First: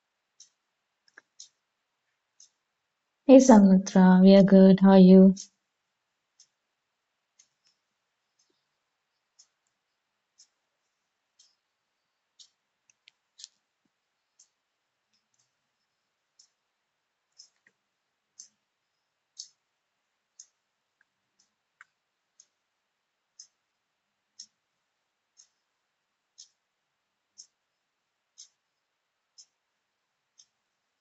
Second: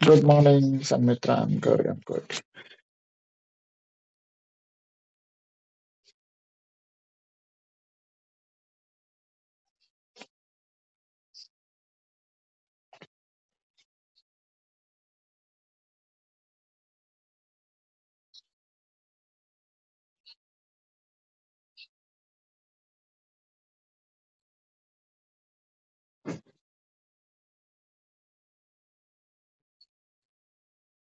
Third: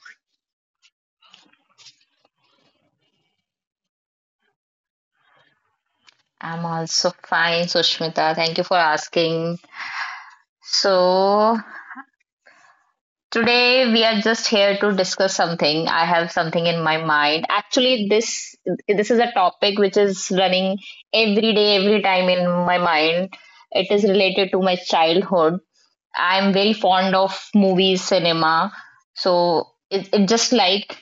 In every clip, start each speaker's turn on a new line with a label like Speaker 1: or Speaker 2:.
Speaker 1: Good morning, Samitra. I'm good. I'm good.
Speaker 2: Hey Samitra, we are good. How are you?
Speaker 3: I'm also fine, Sushmita. Thank you for asking. So, today we are just here to discuss something. I have something in my mind. Actually, this is a topic which is running every day, every time in my mind. It is related to my childhood. I'm very fond of movies, cinema. So, it just like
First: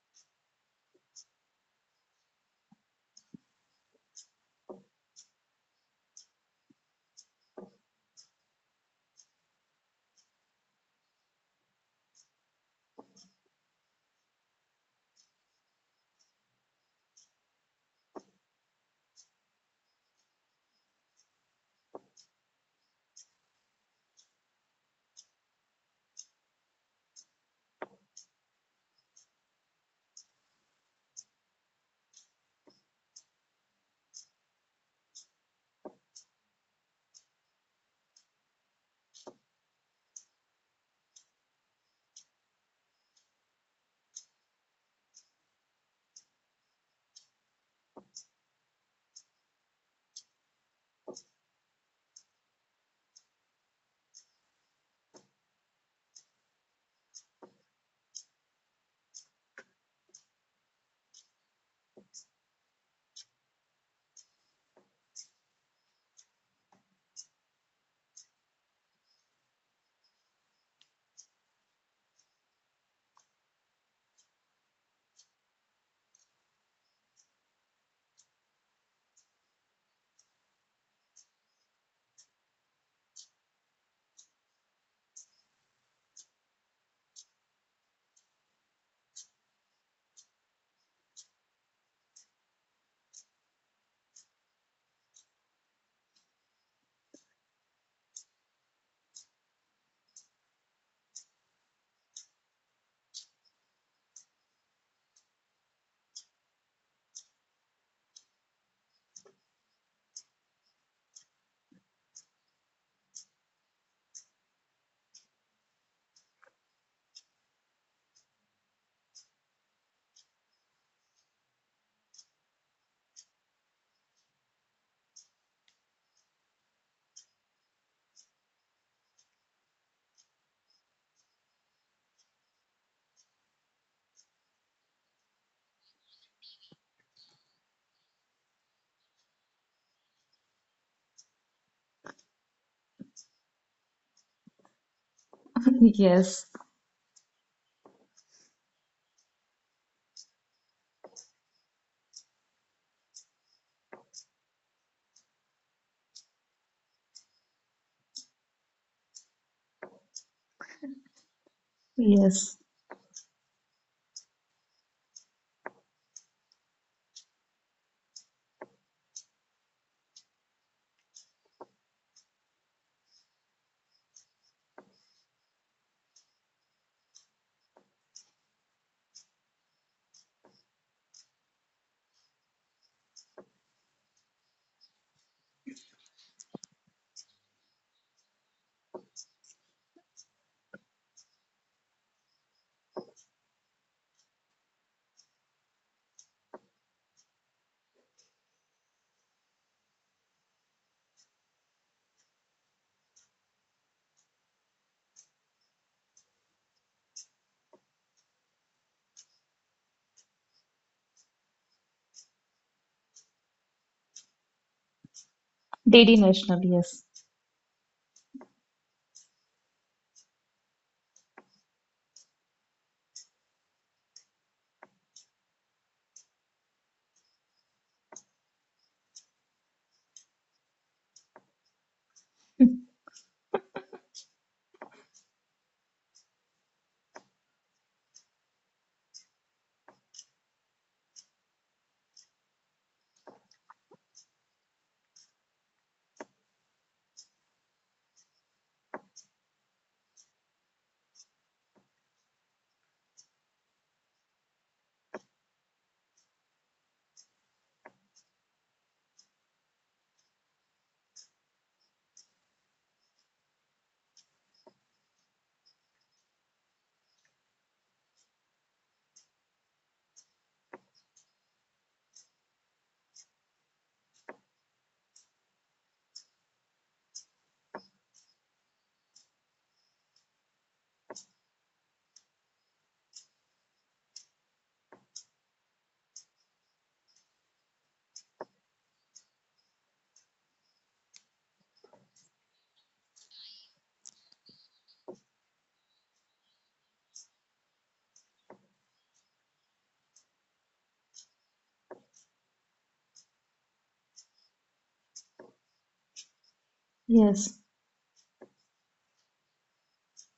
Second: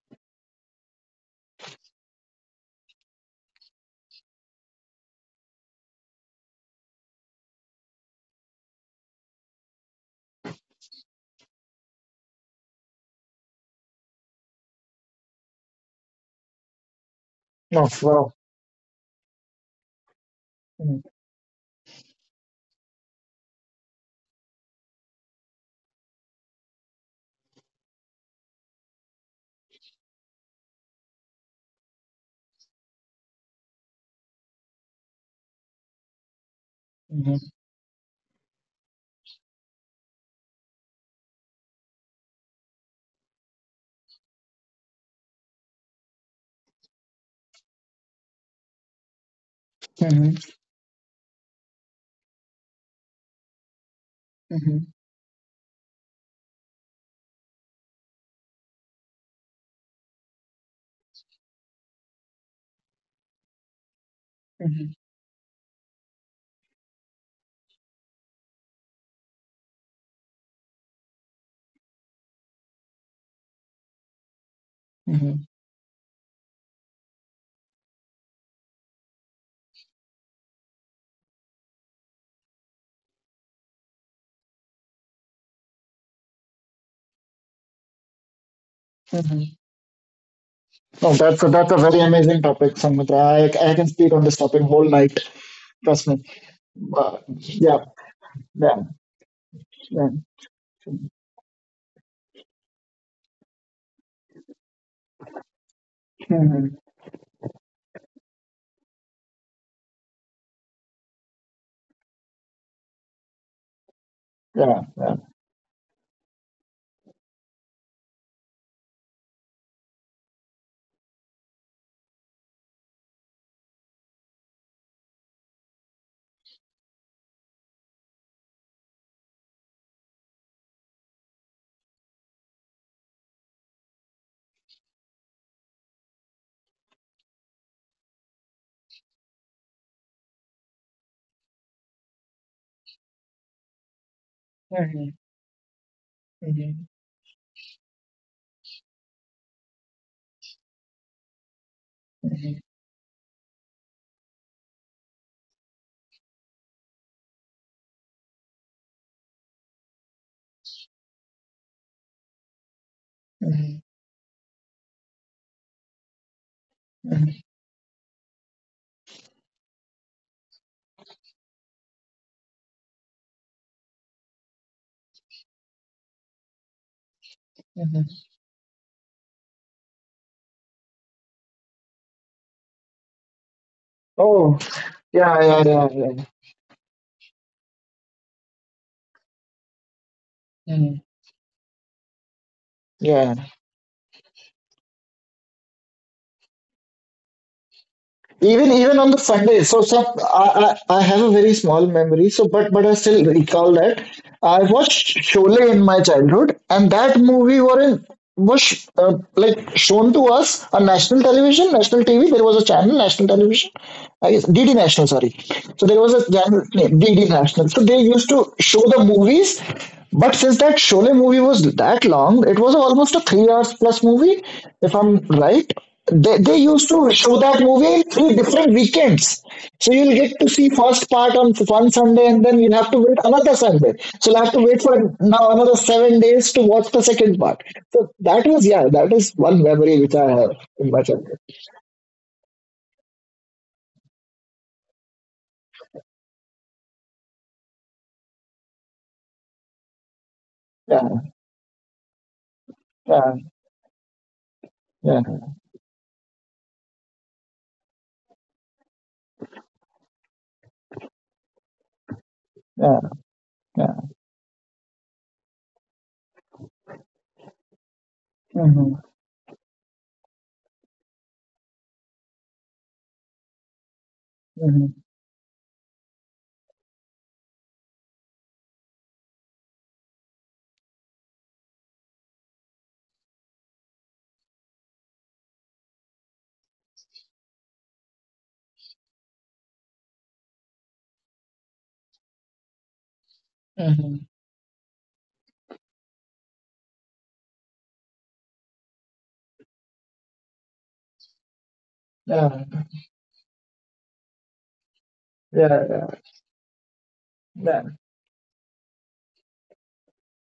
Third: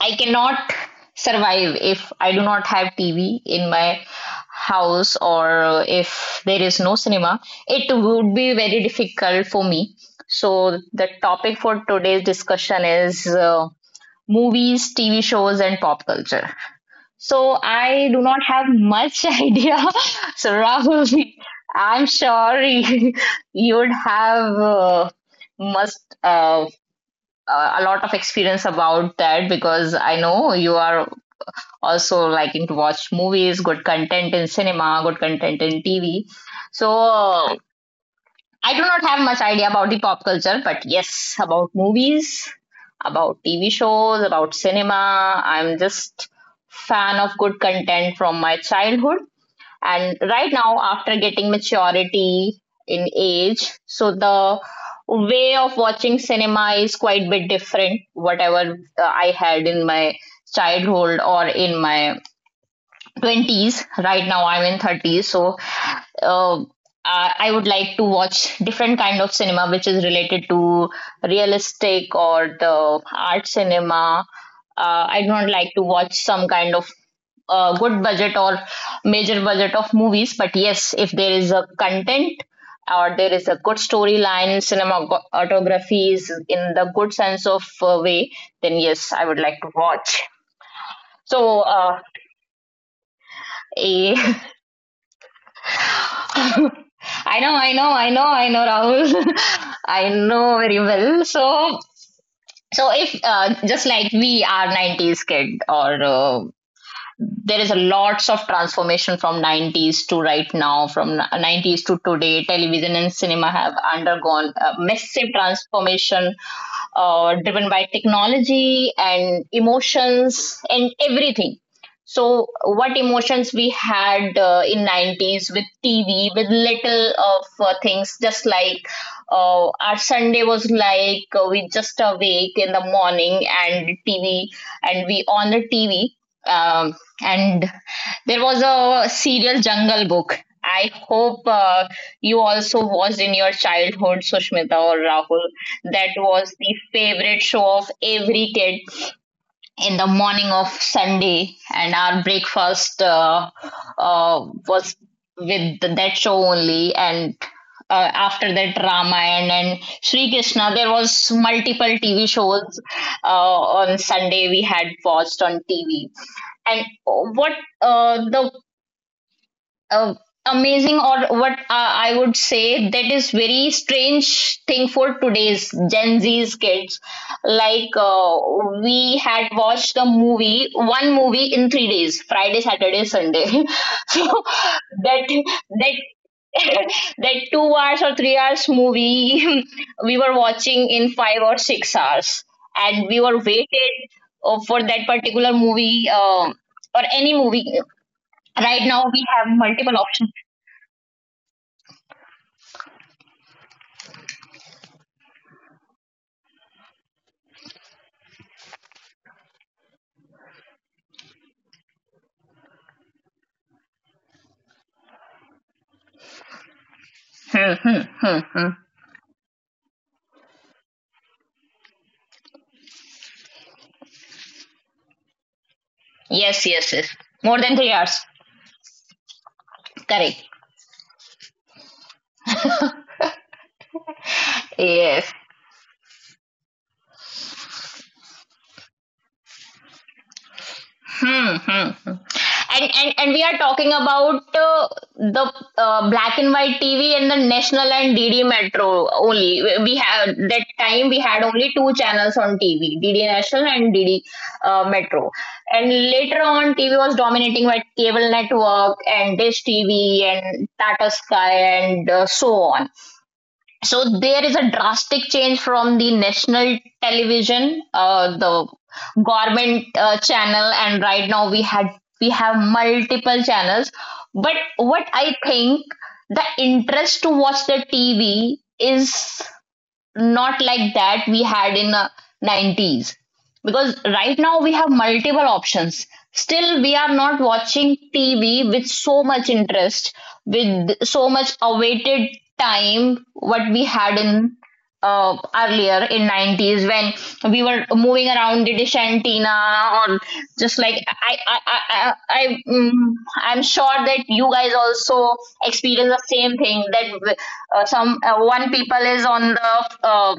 Speaker 3: I cannot survive if I do not have TV in my house or if there is no cinema. It would be very difficult for me. So, the topic for today's discussion is movies, TV shows, and pop culture. So,
Speaker 1: No,
Speaker 3: I do
Speaker 1: wow.
Speaker 3: not have much idea. So, Rahul, I'm sure you would have must. A lot of experience about that because I know you are also liking to watch movies, good content in cinema, good content in TV. So
Speaker 1: Mm-hmm.
Speaker 3: I do not have much idea about the pop culture, but yes, about movies, about TV shows, about cinema. I'm just fan of good content from my childhood. And
Speaker 1: hmm
Speaker 3: right now, after getting maturity in age, so the
Speaker 1: hmm
Speaker 3: way of watching cinema is quite a bit different. Whatever I had in my childhood or in my 20s. Right now I'm in
Speaker 1: hmm
Speaker 3: 30s, so I would like to watch different kind of cinema which is related to realistic or the art cinema. I don't like to watch some kind of good budget or major budget of movies, but yes, if there is a content or there is a good storyline, cinematography is in the good sense of way, then yes, I would
Speaker 1: hmm
Speaker 3: like to watch.
Speaker 1: No, that's a,
Speaker 3: So
Speaker 1: that's a very amazing topic, Samitra. I can speak
Speaker 3: a
Speaker 1: on this topic whole night. Trust me. But
Speaker 3: I know, I
Speaker 1: yeah,
Speaker 3: know, I know, I know,
Speaker 1: yeah,
Speaker 3: Rahul. I
Speaker 1: yeah,
Speaker 3: know very well. So, so if just like we are 90s kid, or
Speaker 1: hmm
Speaker 3: there is a lots of transformation from 90s to right now. From 90s to today, television and cinema have undergone a
Speaker 1: yeah, yeah.
Speaker 3: massive transformation, driven by technology and emotions and everything. So what emotions we had in 90s with TV, with little of things, just like our Sunday was like, we just awake in the morning and TV, and we on the TV. um, and there was a serial Jungle Book. I hope you also watched in your childhood, Sushmita or
Speaker 1: hmm
Speaker 3: Rahul. That
Speaker 2: Yes,
Speaker 3: was
Speaker 1: hmm
Speaker 3: the favorite show of every kid in the morning of Sunday, and our breakfast was with that show only. And after that, Ramayana and Sri Krishna, there was multiple TV
Speaker 2: yes.
Speaker 3: shows
Speaker 1: hmm
Speaker 3: on Sunday we had watched on TV. And what the uh, amazing, or what I would say that is very strange thing for today's Gen Z's kids, like
Speaker 1: hmm
Speaker 3: we had watched a movie, one movie in 3 days, Friday, Saturday, Sunday. So
Speaker 1: Oh, yeah,
Speaker 3: that
Speaker 1: yeah, yeah,
Speaker 3: that
Speaker 1: yeah.
Speaker 3: that 2 hours or 3 hours movie we were watching
Speaker 1: Mhm.
Speaker 3: in 5 or 6 hours. And we
Speaker 1: Yeah,
Speaker 3: were waited for that particular movie, or any movie.
Speaker 1: even
Speaker 3: Right
Speaker 1: even
Speaker 3: now,
Speaker 1: on the
Speaker 3: we have
Speaker 1: Sunday. So,
Speaker 3: multiple
Speaker 1: so
Speaker 3: options.
Speaker 1: I have a very small memory. But I still recall that I watched Sholay in my childhood, and that movie Warren was like shown to us on national television, national TV. There was a channel, national television, I guess DD National. Sorry, so there was
Speaker 2: DD
Speaker 1: a
Speaker 2: National,
Speaker 1: channel
Speaker 2: yes,
Speaker 1: named DD National.
Speaker 3: Hmm,
Speaker 1: So they
Speaker 3: hmm,
Speaker 1: used
Speaker 3: hmm,
Speaker 1: to
Speaker 3: hmm.
Speaker 1: show the movies, but since that Sholay movie was that long, it was almost a 3 hours plus movie, if I'm right. They
Speaker 3: Yes,
Speaker 1: used
Speaker 3: yes, yes.
Speaker 1: to show
Speaker 3: More
Speaker 1: that
Speaker 3: than
Speaker 1: movie
Speaker 3: three
Speaker 1: in
Speaker 3: hours.
Speaker 1: three different weekends. So you'll get
Speaker 3: Correct.
Speaker 1: to see first part on one Sunday and then you'll have to wait another Sunday. So I have to wait for
Speaker 3: Yes.
Speaker 1: now another 7 days to watch the second part. So that was yeah, that is one memory which I have in my childhood.
Speaker 3: Hmm, hmm, hmm. And we are talking about the black and white TV and the national and DD Metro only. We have that time we
Speaker 1: Yeah,
Speaker 3: had only two channels on TV, DD
Speaker 1: yeah,
Speaker 3: National and DD
Speaker 1: yeah,
Speaker 3: Metro. And later on, TV was dominating by cable network and Dish TV and Tata Sky and so on.
Speaker 1: yeah, yeah.
Speaker 3: So there is a drastic change from the national television, the
Speaker 1: hmm
Speaker 3: government channel, and right now we had, we have multiple channels. But
Speaker 1: hmm
Speaker 3: what I think, the interest to watch the TV is not like that we had in 90s, because right now we have multiple options, still we are not watching TV with so much interest, with so much awaited time what we had
Speaker 1: hmm
Speaker 3: in earlier in 90s, when we were moving around. It is Shantina, or just like
Speaker 1: Yeah,
Speaker 3: I'm sure that you guys also
Speaker 1: yeah, yeah,
Speaker 3: experience the same thing that
Speaker 2: yes.
Speaker 1: yeah.
Speaker 3: some one people is on the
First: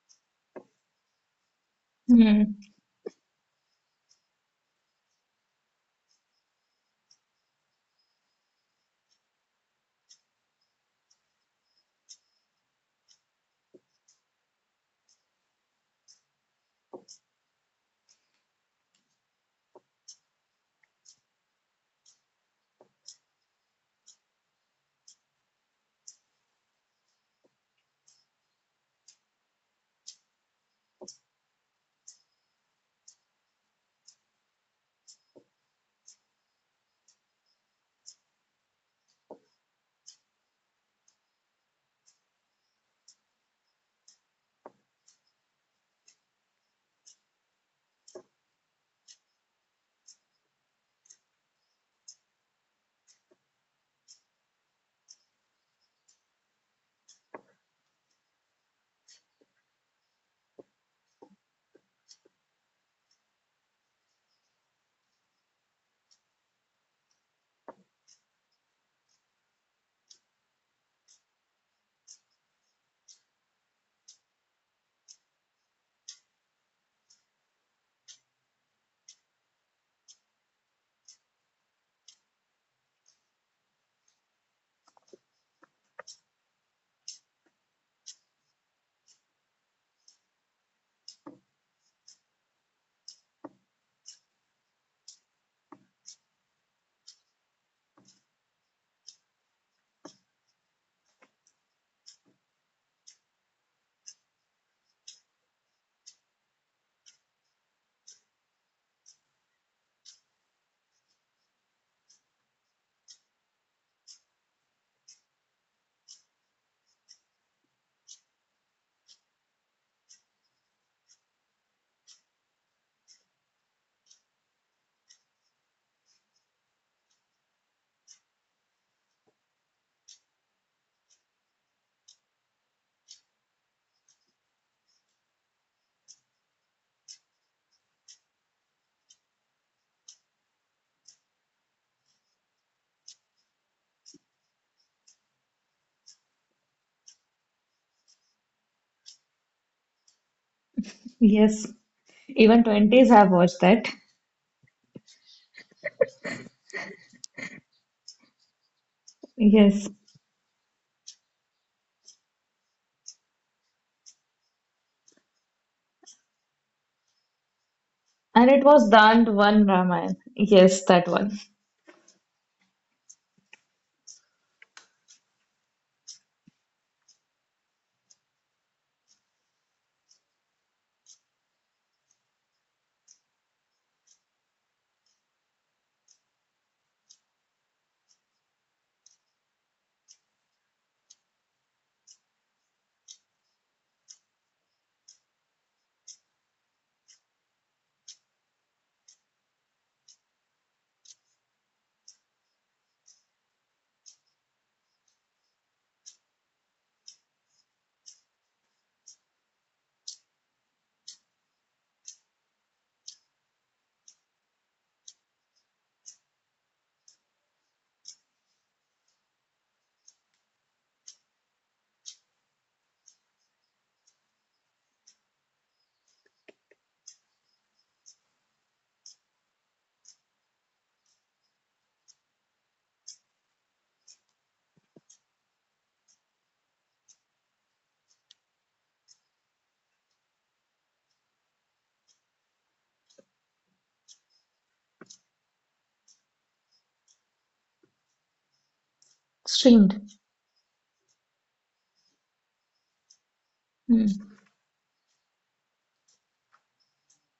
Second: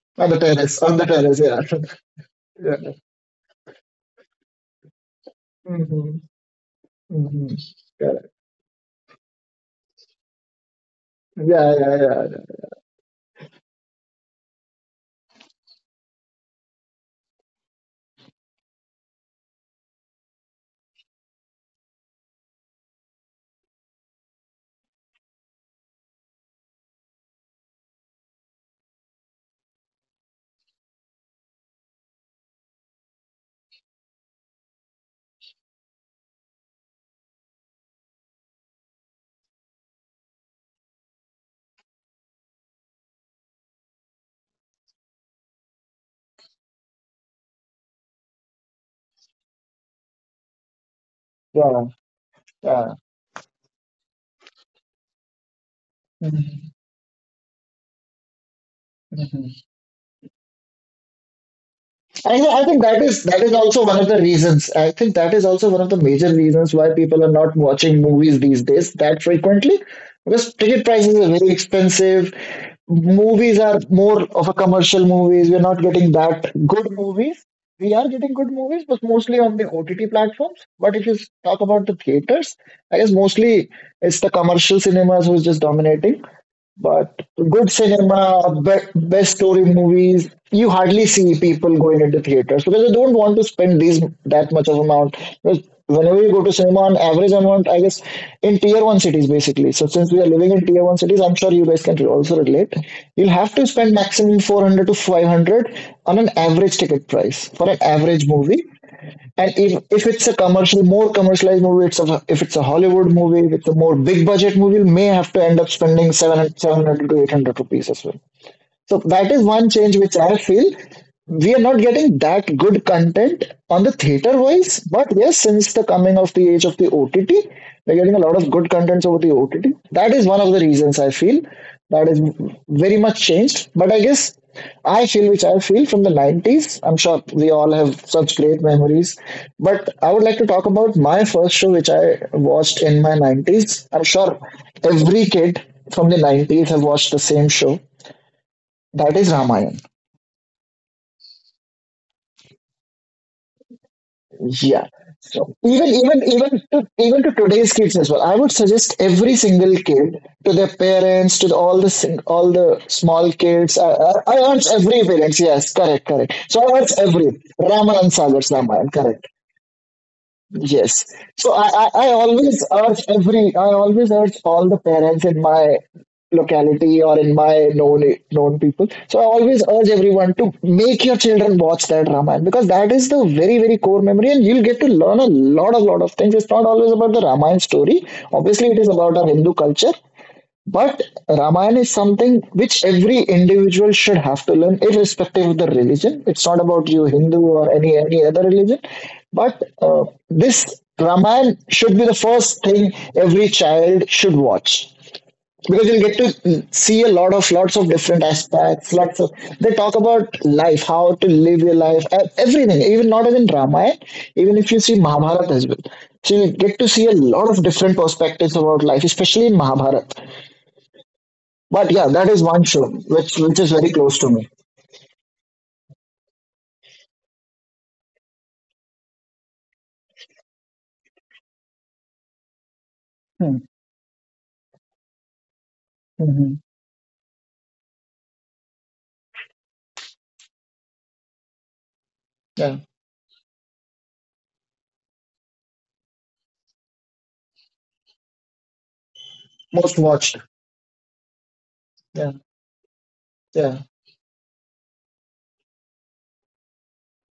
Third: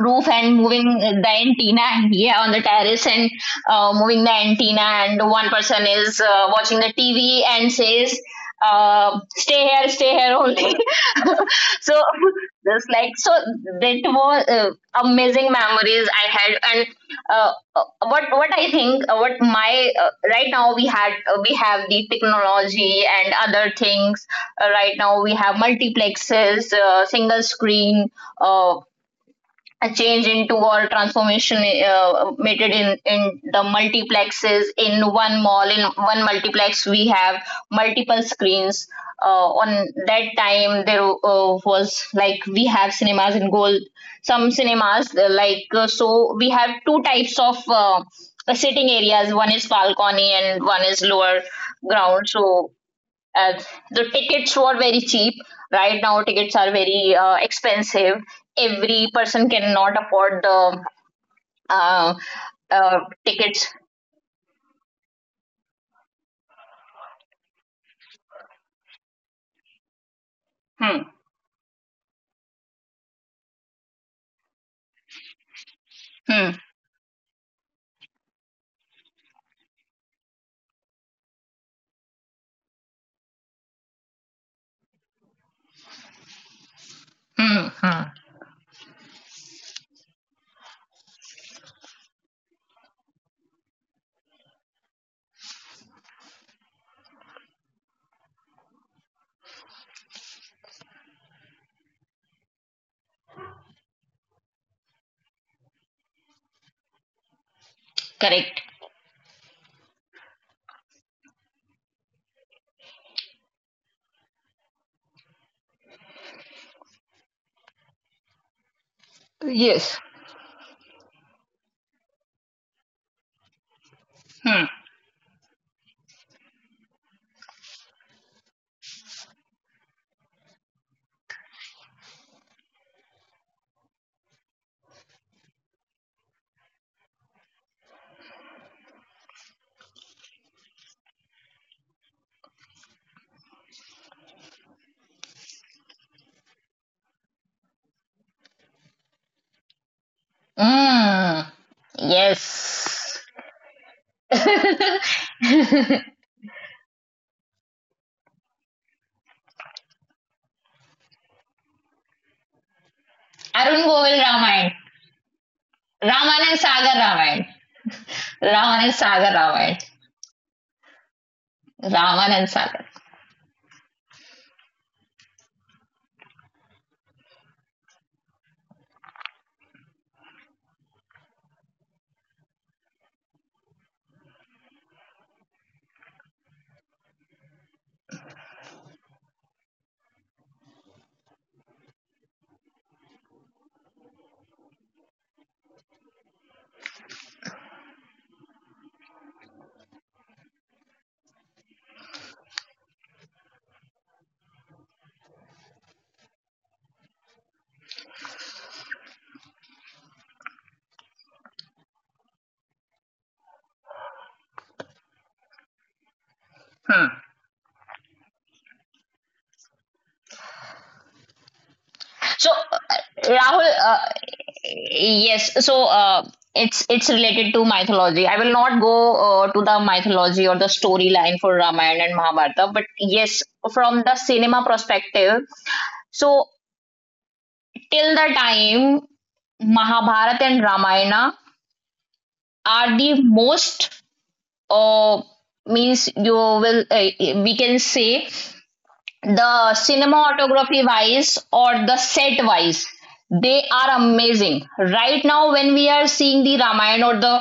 Speaker 3: roof and
Speaker 1: On
Speaker 3: moving
Speaker 1: the
Speaker 3: the
Speaker 1: terrace, yeah.
Speaker 3: antenna here on the
Speaker 2: Hmm,
Speaker 1: yeah.
Speaker 3: terrace, and moving the antenna, and one person is
Speaker 1: hmm
Speaker 3: watching the TV
Speaker 1: hmm
Speaker 3: and
Speaker 1: Yeah,
Speaker 3: says, stay here only.
Speaker 1: yeah, yeah,
Speaker 3: So
Speaker 1: yeah,
Speaker 3: just like, so that was amazing memories I had. And what I think, what my right now we had, we have the technology and other things. Right now we have multiplexes, single screen, uh, a change into or transformation made it in the multiplexes. In one mall, in one multiplex, we have multiple screens. On that time, there was like we have cinemas in gold, some cinemas so we have two types of sitting areas, one is balcony and one is lower
Speaker 1: yeah.
Speaker 3: ground. So
Speaker 1: Yeah.
Speaker 3: uh, the tickets were very cheap. Right now, tickets
Speaker 1: Mm-hmm,
Speaker 3: are very expensive. Every person
Speaker 1: mm-hmm.
Speaker 3: cannot afford the uh,
Speaker 1: I think that is
Speaker 3: tickets.
Speaker 1: also one of the reasons. I think that is also one of the major reasons why people are not watching movies these days that frequently because ticket
Speaker 3: Hmm.
Speaker 1: prices are very expensive. Movies are more of a commercial movies. We're not getting that
Speaker 3: Hmm.
Speaker 1: good movies. We are getting good movies, but mostly on the OTT platforms. But if you talk about the theaters, I guess mostly it's the commercial cinemas who's just dominating. But
Speaker 3: Hmm.
Speaker 1: good
Speaker 3: Hmm.
Speaker 1: cinema, best story movies, you hardly see people going into theaters because they don't want to spend these that much of amount. Because whenever you go to cinema, on average amount, I guess, in tier one cities basically. So since we are living in tier one cities, I'm sure you guys can also relate. You'll have to spend maximum 400 to 500 on an average ticket price for an average
Speaker 3: Correct.
Speaker 1: movie and if it's a commercial, more commercialized movie, if it's a Hollywood movie, if it's a more big budget movie, you may have to end up spending 700, 700 to 800 rupees as well. So that is one change which I feel we are not getting that good content on the theater
Speaker 3: Hmm.
Speaker 1: wise, but yes, since the coming of the age of the OTT, we're getting a lot of good contents over the OTT. That is one of the reasons I feel that is very much changed. But I guess I feel from the 90s. I'm sure we all have such great memories. But I would like to talk about my first show which I watched in my 90s. I'm sure every kid from the 90s have watched the same show that is Ramayana.
Speaker 3: Mm.
Speaker 2: yes. Even '20s
Speaker 3: Yes.
Speaker 2: have watched that.
Speaker 1: Yeah.
Speaker 3: Arun
Speaker 1: So even to today's kids as well, I would suggest every single
Speaker 2: Yes.
Speaker 1: kid to their parents, to the, all the small kids.
Speaker 3: Govind
Speaker 1: I urge
Speaker 3: Ramayana.
Speaker 1: every parents. Yes, correct, correct.
Speaker 3: Raman and
Speaker 1: So I urge
Speaker 3: Sagar
Speaker 1: every
Speaker 3: Ramayana.
Speaker 1: Ramanan
Speaker 2: And
Speaker 1: Sagar's
Speaker 2: it was
Speaker 1: Ramayana. Correct.
Speaker 2: Dand one
Speaker 3: Ramayana.
Speaker 2: Ramayana. Yes,
Speaker 1: Yes.
Speaker 2: that one.
Speaker 1: So I
Speaker 3: Raman and
Speaker 1: always
Speaker 3: Sagar.
Speaker 1: urge every, I always urge all the parents in my locality or in my known people. So I always urge everyone to make your children watch that Ramayana because that is the very, very core memory and you'll get to learn a lot of things. It's not always about the Ramayana story. Obviously, it is about our Hindu culture, but Ramayana is something which every individual should have to learn, irrespective of the religion. It's not about you, Hindu or any other religion. But this Ramayana should be the first thing every child should watch because you'll get to see a lot of lots of different aspects. Lots of they talk about life, how to live your life, everything. Even not even Ramayana, even if you see Mahabharata as well. So you get to see
Speaker 3: Hmm.
Speaker 1: a lot of different perspectives about life, especially in Mahabharata. But yeah, that is
Speaker 3: So,
Speaker 1: one show which
Speaker 3: Rahul,
Speaker 1: is very close to me.
Speaker 3: yes. So, it's related to mythology. I will not go to the mythology or the storyline for Ramayana and Mahabharata, but yes,
Speaker 1: Hmm.
Speaker 3: from the cinema perspective. So,
Speaker 1: hmm
Speaker 3: till the time Mahabharata and Ramayana
Speaker 1: Yeah,
Speaker 3: are the most uh, means you will we can say the
Speaker 1: most
Speaker 2: Streamed.
Speaker 1: watched.
Speaker 3: cinematography wise or the
Speaker 1: Yeah,
Speaker 3: set wise, they
Speaker 1: yeah.
Speaker 3: are
Speaker 2: Hmm.
Speaker 3: amazing. Right now, when we are seeing the Ramayana or the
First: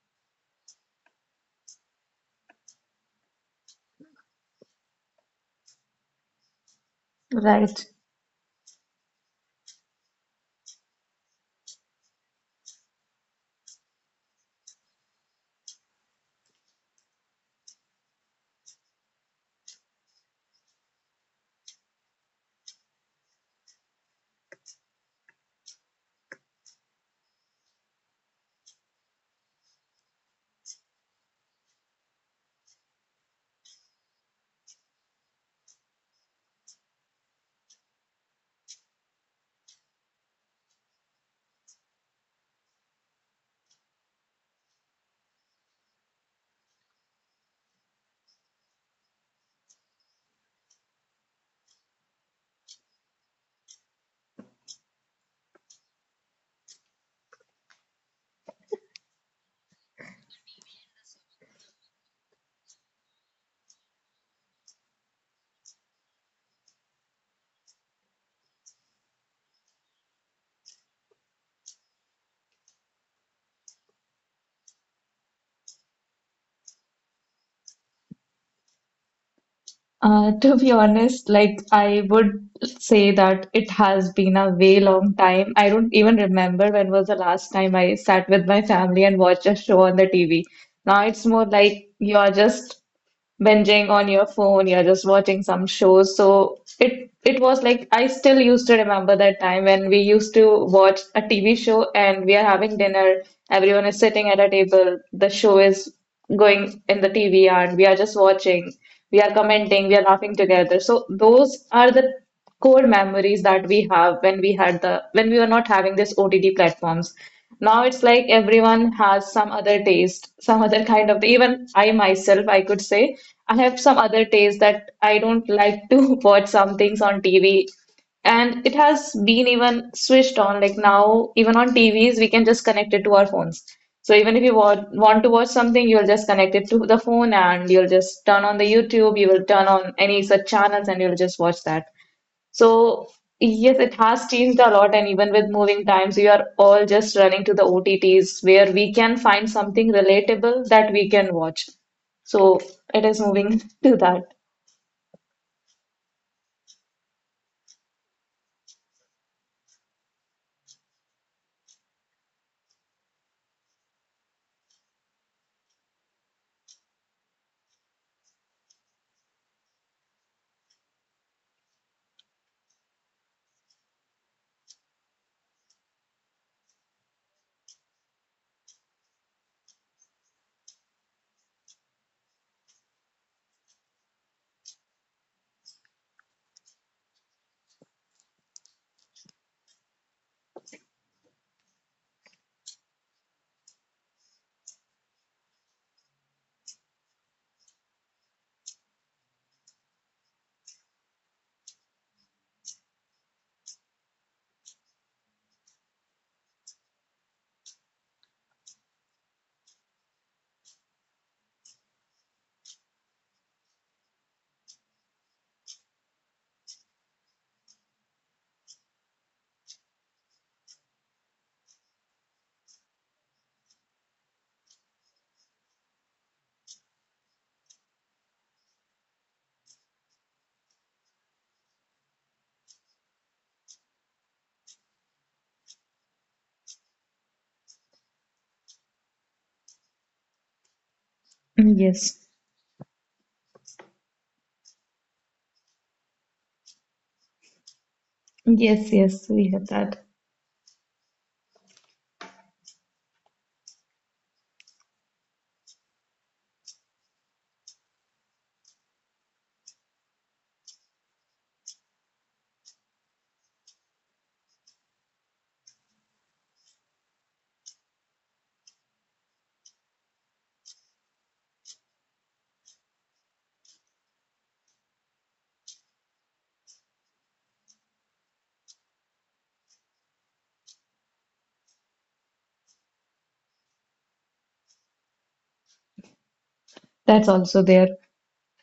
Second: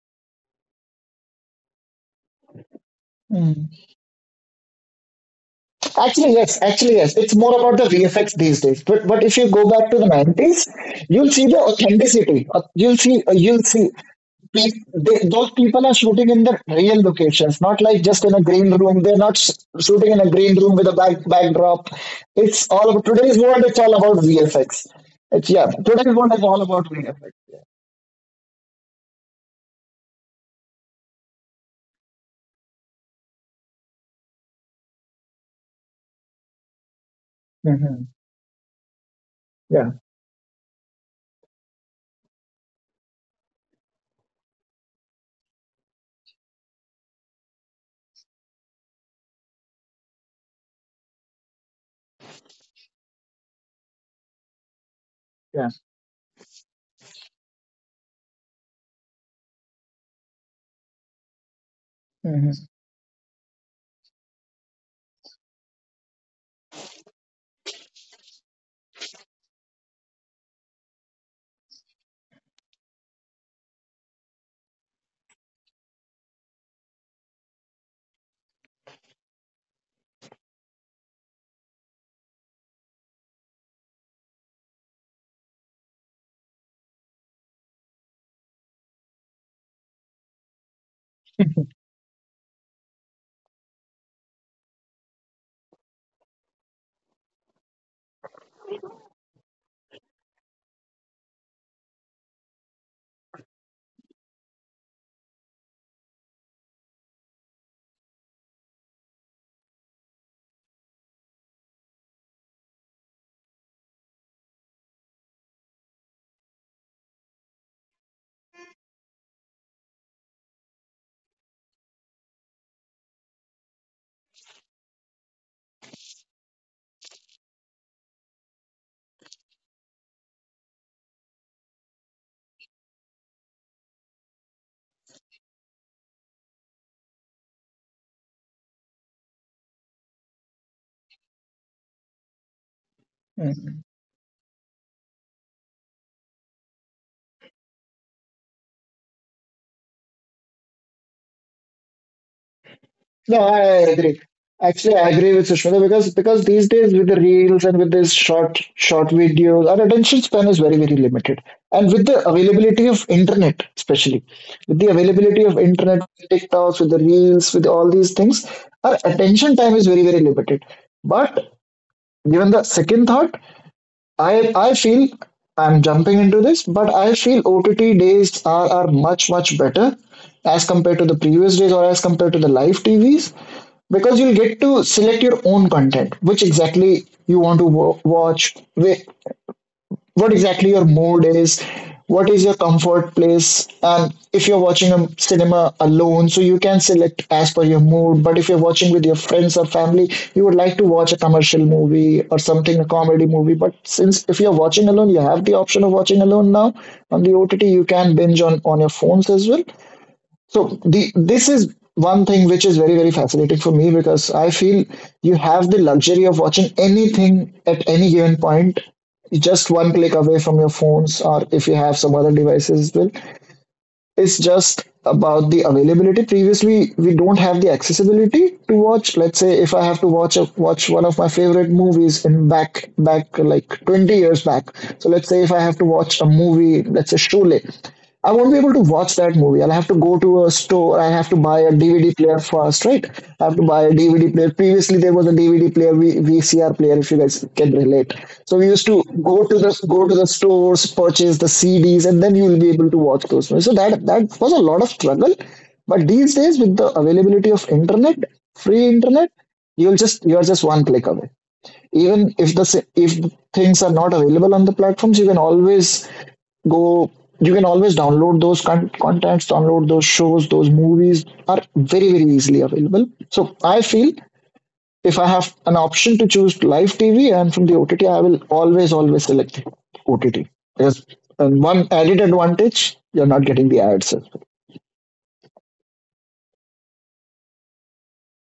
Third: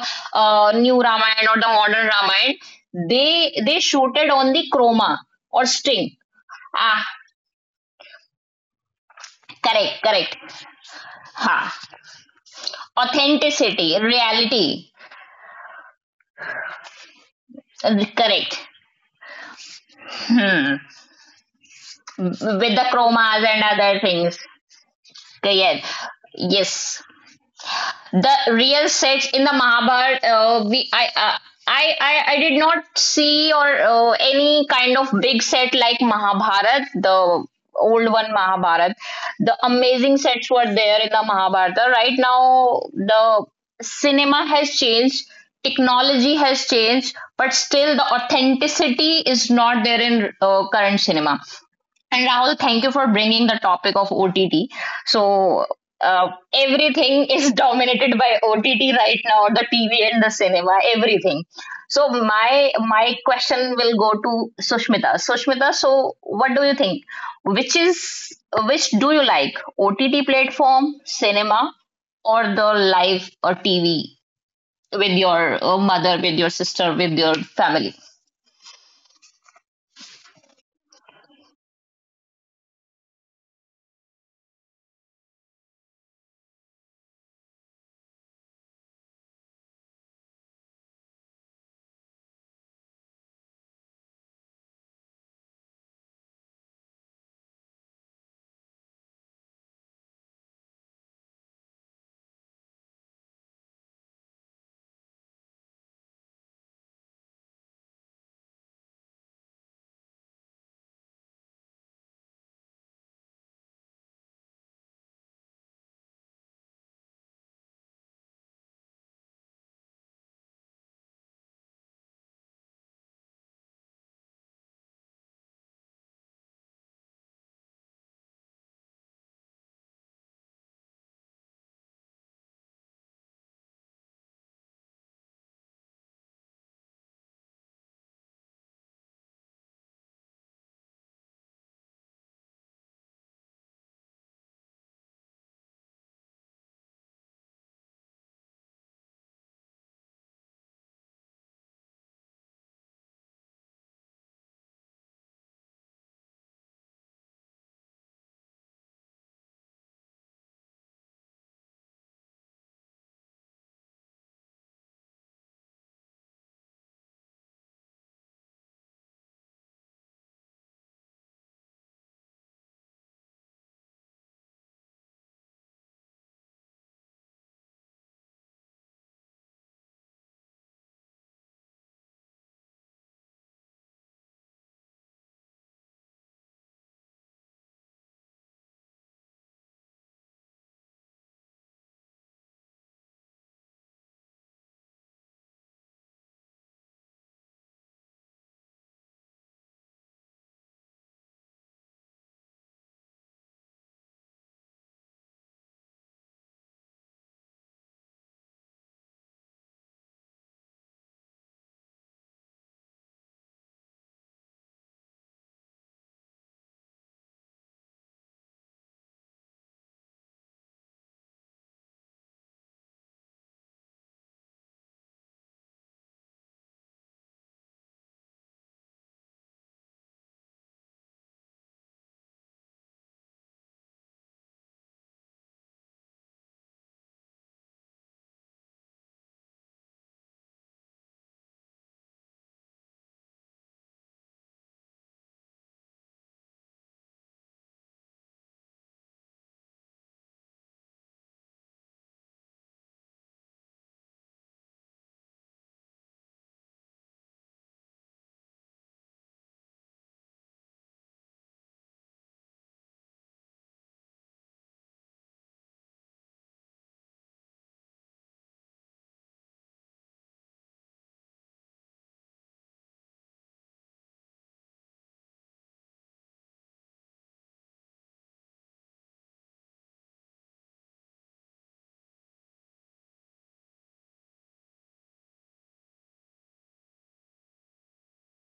Speaker 3: new Ramayana or the modern Ramayana,
Speaker 1: Mm.
Speaker 3: they shooted on the chroma or string.
Speaker 1: Actually, yes. Actually,
Speaker 3: Ah,
Speaker 1: yes. It's more about the
Speaker 2: Right.
Speaker 1: VFX these days. But if you go back to
Speaker 3: correct,
Speaker 1: the
Speaker 3: correct.
Speaker 1: nineties, you'll see
Speaker 3: Ha,
Speaker 1: the authenticity. You'll see.
Speaker 3: authenticity, reality.
Speaker 1: Those people are shooting in the real locations, not like just in a
Speaker 3: Correct,
Speaker 1: green room. They're not shooting in a green room with a backdrop.
Speaker 3: with
Speaker 1: It's
Speaker 3: the
Speaker 1: all about today's
Speaker 3: chromas and
Speaker 1: world. It's all
Speaker 3: other
Speaker 1: about
Speaker 3: things.
Speaker 1: VFX. It's yeah.
Speaker 3: Yes,
Speaker 1: Today's world is all about
Speaker 3: yes,
Speaker 1: VFX.
Speaker 3: the real sex in the Mahabharata, we I did not see or any kind of big set like Mahabharata, the old
Speaker 1: hmm
Speaker 3: one Mahabharata. The
Speaker 1: Yeah.
Speaker 3: amazing sets were there in the Mahabharata. Right now, the cinema has changed, technology has changed, but still the authenticity is not there in current cinema. And Rahul, thank you for bringing the topic of OTT. So,
Speaker 1: yeah.
Speaker 3: uh, everything is dominated by OTT right now, the TV and the cinema, everything. So,
Speaker 1: Mhm,
Speaker 3: my question will go to Sushmita. Sushmita, so what do you think? Which is, which do you like, OTT platform, cinema, or the live or TV with your mother, with your sister, with your family?
Speaker 2: To be honest, like I would say that it has been a way long time. I don't even remember when was the last time I sat with my family and watched a show on the TV. Now it's more like you're just binging on your phone, you're just watching some shows. So it was like I still used to remember that time when we used to watch a TV show and we are having dinner, everyone is sitting at a table, the show is going in the TV and we are just watching, we are commenting, we are laughing together. So those are the core memories that we have when we were not having this OTT platforms. Now it's like everyone has some other taste, some other kind of even I myself I could say I have some other taste that I don't like to watch some things on TV. And it has been even switched on. Like now, even on TVs, we can just connect it to our phones. So even if you want to watch something, you'll just connect it to the phone and you'll just turn on the YouTube, you will turn on any such channels and you'll just watch that. So, yes,
Speaker 1: mhm.
Speaker 2: it has changed a lot, and even with moving times, we are all just running to the OTTs where we can find something relatable that we can watch. So, it is
Speaker 1: No,
Speaker 2: moving
Speaker 1: I
Speaker 2: to that.
Speaker 1: agree. Actually, I agree with Sushmita because these days with the reels and with these short videos, our attention span is very limited. And with the availability of internet, especially with the availability of internet, TikToks, with the reels, with all these things, our attention time is very limited. But given the second thought, I feel I'm jumping into this, but I feel OTT days are much better as compared to the previous days or as compared to the live TVs because you'll get to select your own content, which exactly you want to watch, what exactly your mood is, what is your comfort place, and if you're watching a cinema alone, so you can select as per your mood. But if you're watching with your friends or family, you would like to watch a commercial movie or something, a comedy movie. But since if you're watching alone, you have the option of watching alone now on the OTT, you can binge on your phones as well. So the this is one thing which is very, very fascinating for me because I feel you have the luxury of watching anything at any given point, just one click away from your phones or if you have some other devices as well. It's just about the availability. Previously, we don't have the accessibility to watch. Let's say if I have to watch one of my favorite movies in back like 20 years back. So let's say if I have to watch a movie, let's say Sholay. I won't be able to watch that movie. I'll have to go to a store. I have to buy a DVD
Speaker 2: Yes,
Speaker 1: player first, right? I have to buy a DVD player. Previously, there was a DVD player, VCR player, if you guys can relate. So we used
Speaker 2: yes,
Speaker 1: to
Speaker 2: yes, we have that.
Speaker 1: go to the stores, purchase the CDs, and then you will be able to watch those movies. So that was a lot of struggle. But these days, with the availability of internet, free internet, you're just one click away even if things are not available on the platforms you can always go you can always download those contents, download those shows, those movies are very easily available. So I feel if I have an option to choose live TV and from the OTT I will always select the OTT because and one added advantage, you're not getting the ads as well.
Speaker 2: That's also there.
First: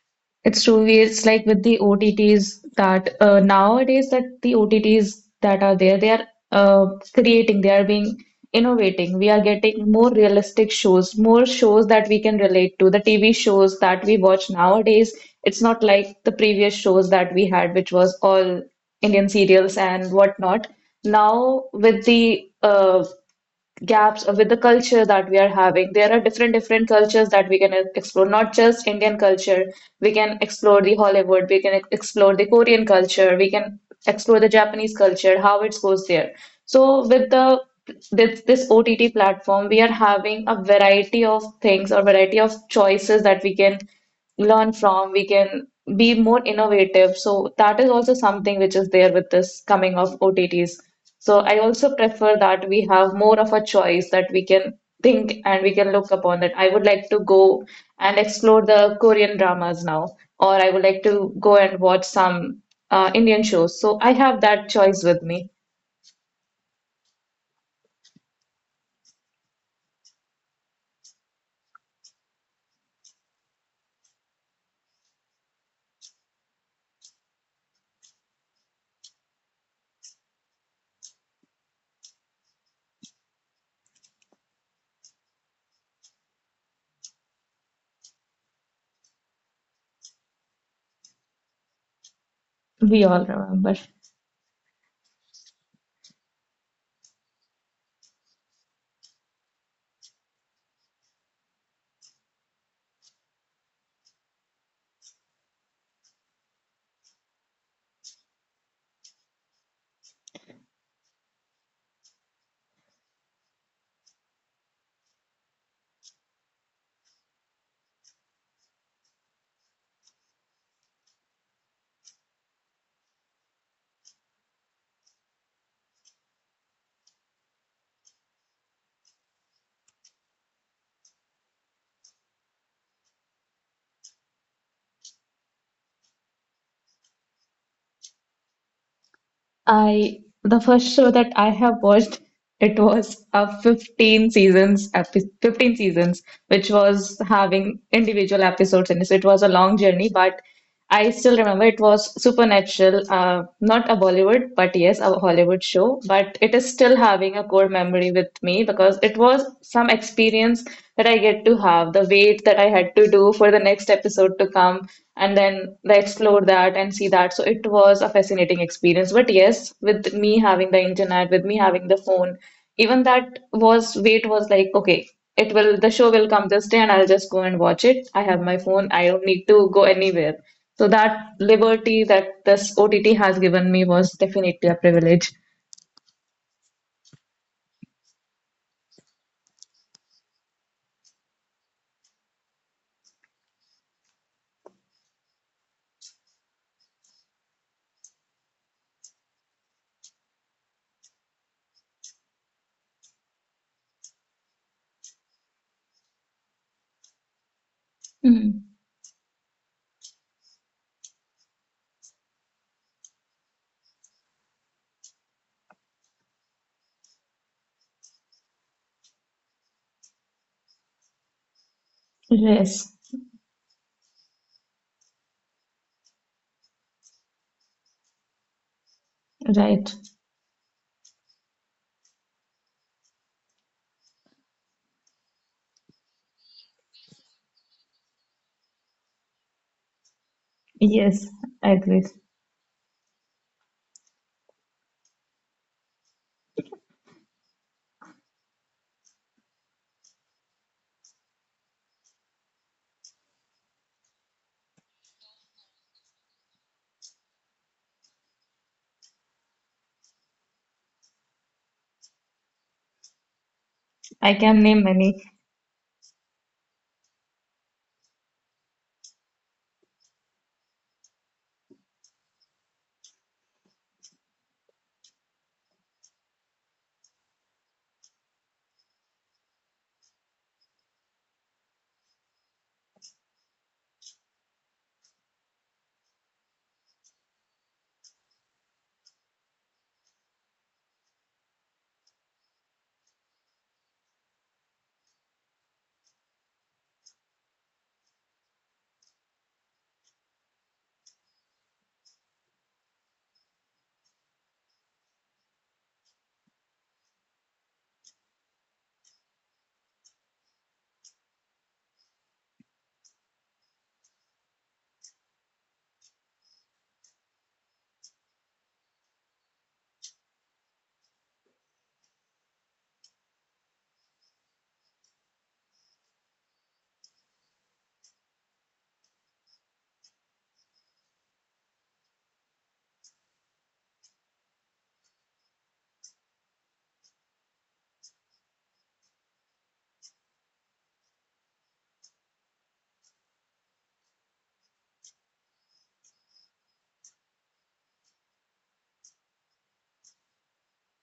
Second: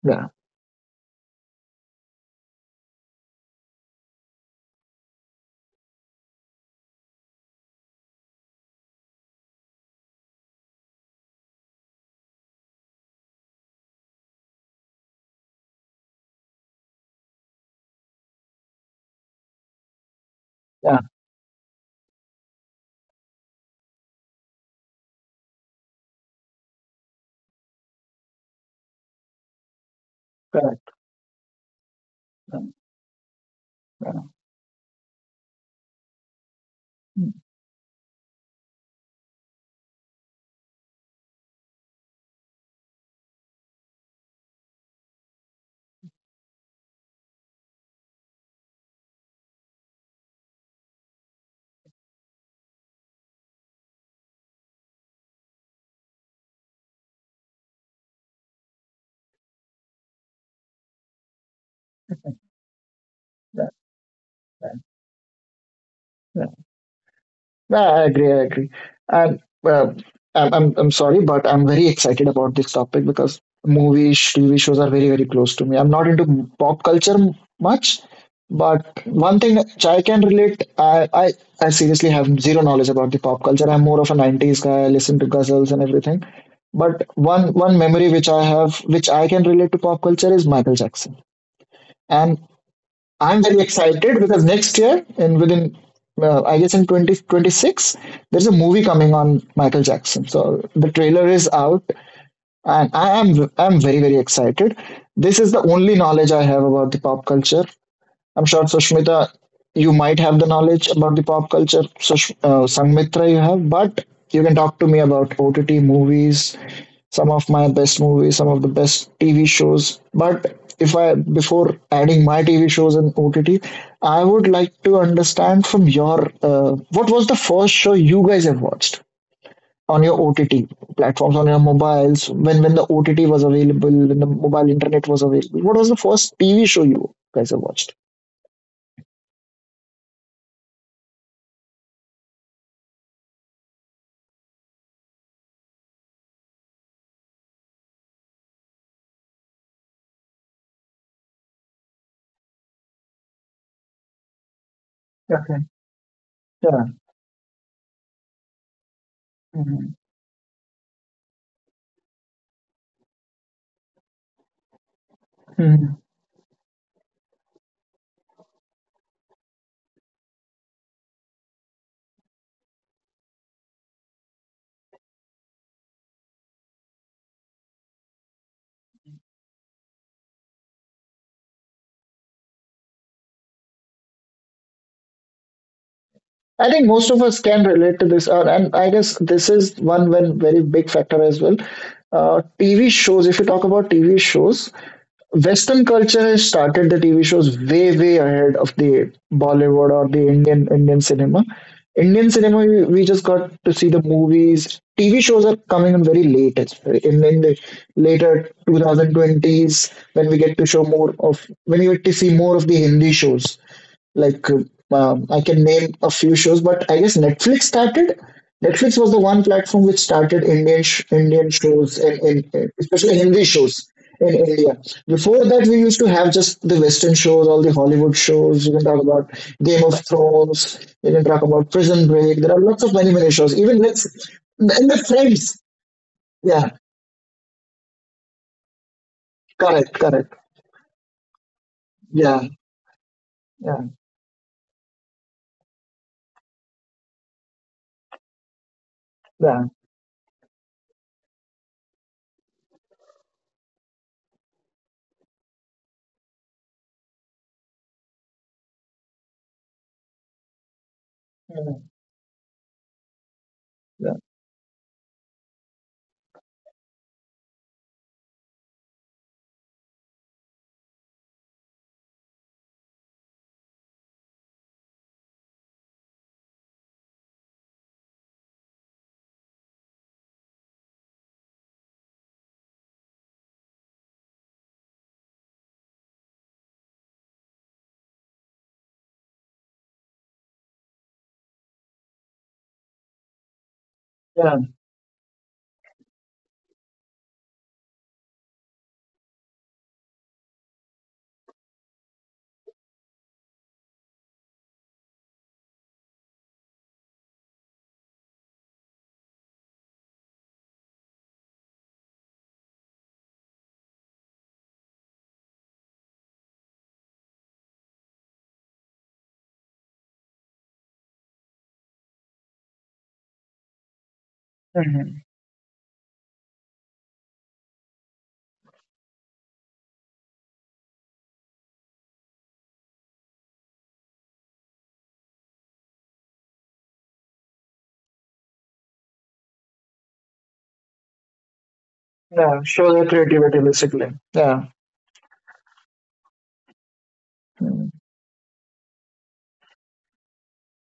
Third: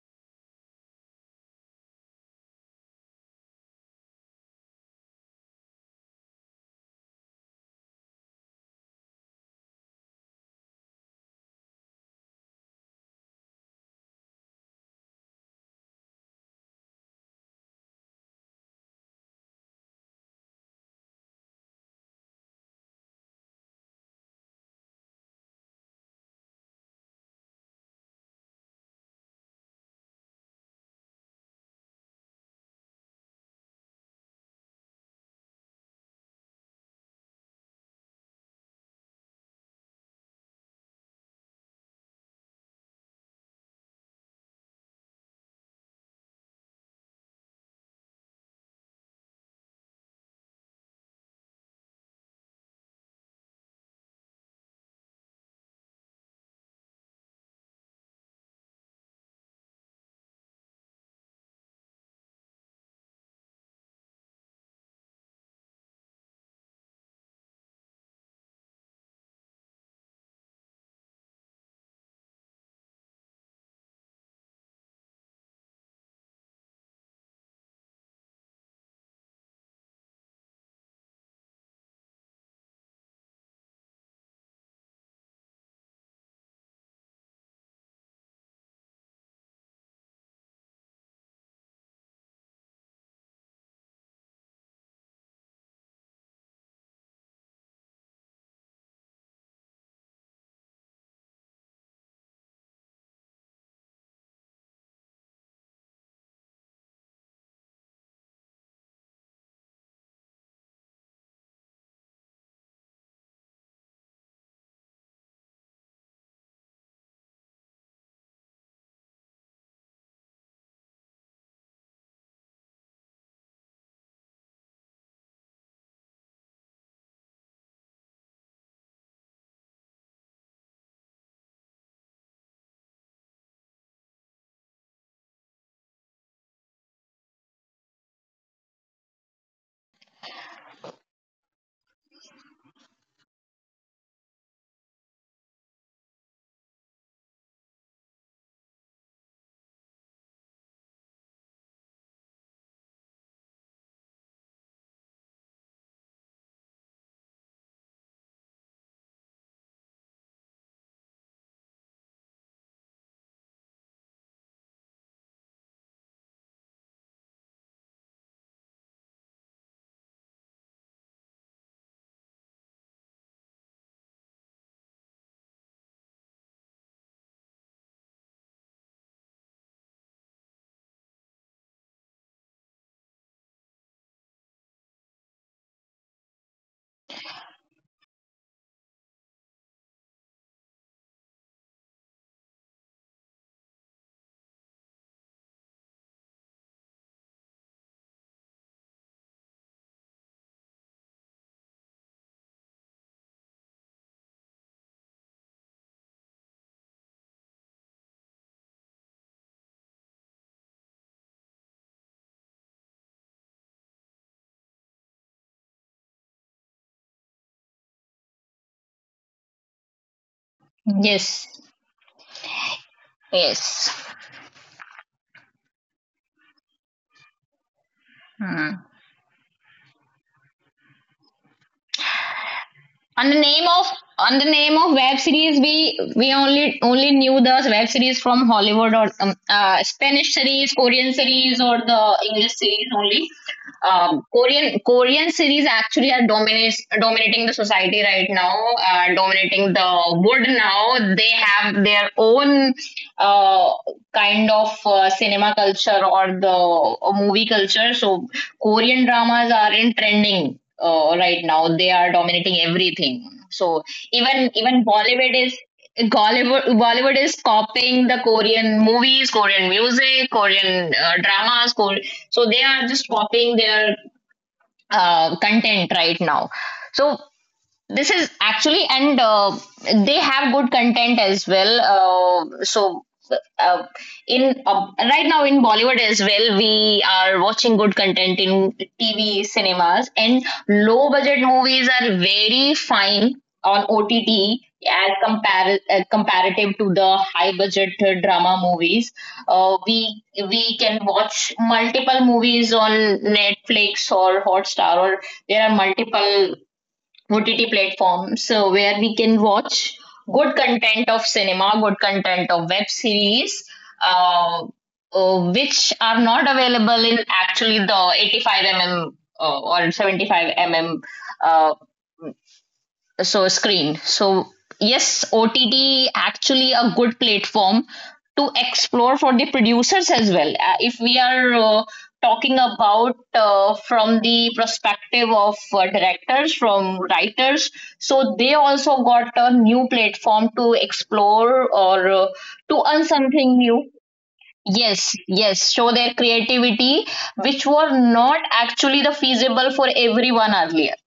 Speaker 1: Yeah,
Speaker 2: It's true. It's like with the OTTs that nowadays that the OTTs that are there, they are uh, creating, they are being innovating. We are getting more realistic shows, more shows that we can relate to. The TV shows that we watch nowadays, it's not like the previous shows that we had, which was all Indian serials and whatnot.
Speaker 1: yeah,
Speaker 2: Now with the gaps with the culture that we are having. There are different cultures that we can explore, not just Indian culture. We can explore
Speaker 1: correct,
Speaker 2: the Hollywood, we can explore the Korean culture, we can
Speaker 1: correct.
Speaker 2: explore the Japanese culture, how it goes there. So with the with this OTT platform, we are having a variety of things or variety of choices that we can learn from. We can be more innovative. So that is also something which is there with this coming of OTTs. So I also prefer that we have more of a choice that we can think and we can look upon that. I would like to go and explore the Korean dramas now, or I would like to go and watch some Indian shows. So I have
Speaker 1: Yeah,
Speaker 2: that choice with me.
Speaker 1: yeah. Yeah, I agree. I agree. And uh, I'm sorry, but I'm very excited about this topic because movies, TV shows are very close to me. I'm not into pop culture much, but one thing which I can relate, I seriously have zero knowledge about the pop culture. I'm more of a '90s guy. I listen to ghazals and everything. But one memory which I have, which I can relate to pop culture, is Michael Jackson. And
Speaker 2: We all
Speaker 1: I'm very
Speaker 2: remember.
Speaker 1: excited because next year, I guess in 2026, there's a movie coming on Michael Jackson. So the trailer is out, and I'm very very excited. This is the only knowledge I have about the pop culture. I'm sure Sushmita, you might have the knowledge about the pop culture. Sanmitra, you have, but you can talk to me about OTT movies, some of my best movies, some of the best TV shows. But if I before adding my TV shows and OTT, I would like to understand from your what was the first show you guys have watched on your OTT platforms, on your mobiles, when the OTT was available, when the mobile internet was available. What was the first TV show you guys have watched?
Speaker 2: I, the first show that I have watched, it was a 15 seasons which was having individual episodes in it. So it was a long journey, but I still remember it was Supernatural, not a Bollywood but yes a
Speaker 1: Okay.
Speaker 2: Hollywood show, but it is
Speaker 1: Yeah.
Speaker 2: still having a core memory with me because it was
Speaker 1: Mhm.
Speaker 2: some experience that I get to have, the way that I had to do for the next episode to come and then,
Speaker 1: Mhm.
Speaker 2: like, explore that and see that. So it was a fascinating experience. But yes, with me having the internet, with me having the phone, even that was wait was like, okay, it will the show will come this day and I'll just go and watch it. I have my phone, I don't need to go anywhere. So that liberty that this OTT has given me was definitely a privilege.
Speaker 1: I think most of us can relate to this, and I guess this is one very big factor as well. TV shows, if you talk about TV shows, Western culture has started the TV shows way, way ahead of the Bollywood or the Indian cinema. Indian cinema, we just got to see the movies. TV shows are coming in very late, as well, in the later
Speaker 2: Mm.
Speaker 1: 2020s when we get to show more of when we get to see more of the Hindi shows like I can name a few shows, but I guess Netflix started. Netflix was the one platform which started
Speaker 3: Yes.
Speaker 1: Indian shows, and,
Speaker 2: Yes,
Speaker 1: especially Hindi shows
Speaker 3: Yes.
Speaker 1: in India. Before that, we used to have just the Western shows, all the Hollywood shows. You can talk about Game of
Speaker 2: right.
Speaker 1: Thrones, you can talk about Prison Break. There are lots of, many
Speaker 3: On
Speaker 1: many
Speaker 3: the
Speaker 1: shows,
Speaker 3: name
Speaker 1: even,
Speaker 3: of,
Speaker 1: let's,
Speaker 3: on the name
Speaker 1: and
Speaker 3: of
Speaker 1: the
Speaker 3: web
Speaker 1: Friends.
Speaker 3: series, we
Speaker 1: Yeah,
Speaker 3: only knew the web series from Hollywood or
Speaker 1: correct.
Speaker 3: Spanish series, Korean
Speaker 2: Yes,
Speaker 3: series,
Speaker 2: I
Speaker 3: or the
Speaker 2: agree.
Speaker 1: Yeah.
Speaker 3: English series only.
Speaker 1: Yeah.
Speaker 3: Korean, Korean series actually are dominates dominating the society right now,
Speaker 1: Yeah.
Speaker 3: dominating the world. Now they have their own uh, kind of cinema culture or the movie culture. So Korean dramas are in trending right now. They
Speaker 1: Yeah,
Speaker 3: are dominating everything. So
Speaker 1: yeah.
Speaker 2: I
Speaker 3: even
Speaker 2: can
Speaker 3: even
Speaker 2: name many.
Speaker 3: Bollywood is, Bollywood is copying the Korean movies, Korean music, Korean dramas. Kore- so they are just copying their content right now. So this is actually, and they have good content as well. Uh, so, uh, in right now in Bollywood as well, we are watching good content in TV, cinemas, and low budget movies are very fine on
Speaker 1: yeah.
Speaker 3: OTT as comparative to the high budget drama movies. Uh, we we can watch multiple movies on Netflix or Hotstar, or there are multiple OTT platform, so where we can watch good content of cinema, good content of web series, uh, which are not available in actually the 85 mm or 75 mm so screen. So yes,
Speaker 1: Mhm.
Speaker 3: OTT actually a good platform to explore for the producers as well. If we are talking about from the perspective of directors, from writers, so they also got a new platform to explore, or
Speaker 1: Yeah.
Speaker 3: to earn
Speaker 1: Show their
Speaker 3: something
Speaker 1: creativity,
Speaker 3: new.
Speaker 1: basically. Yeah.
Speaker 3: Yes, yes, show their creativity, which were
Speaker 1: Yeah.
Speaker 3: not actually the feasible for everyone earlier.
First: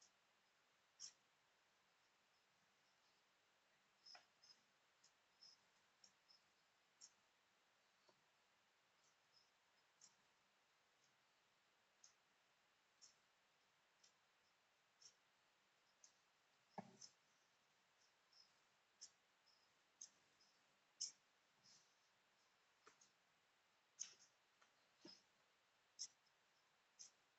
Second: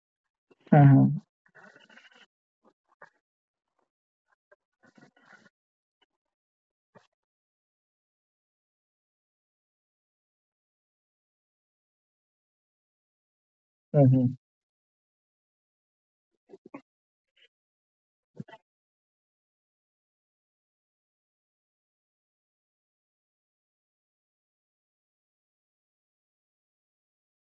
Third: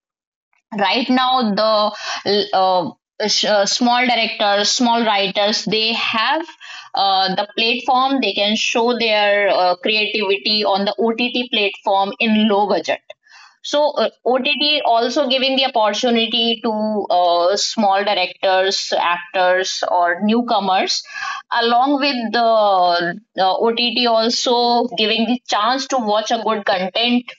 Speaker 3: Right
Speaker 1: Hmm.
Speaker 3: now the small directors, small writers, they have the platform, they can show their creativity on the OTT platform in low budget. So
Speaker 1: Hmm.
Speaker 3: OTT also giving the opportunity to small directors, actors or newcomers. Along with the OTT also giving the chance to watch a good content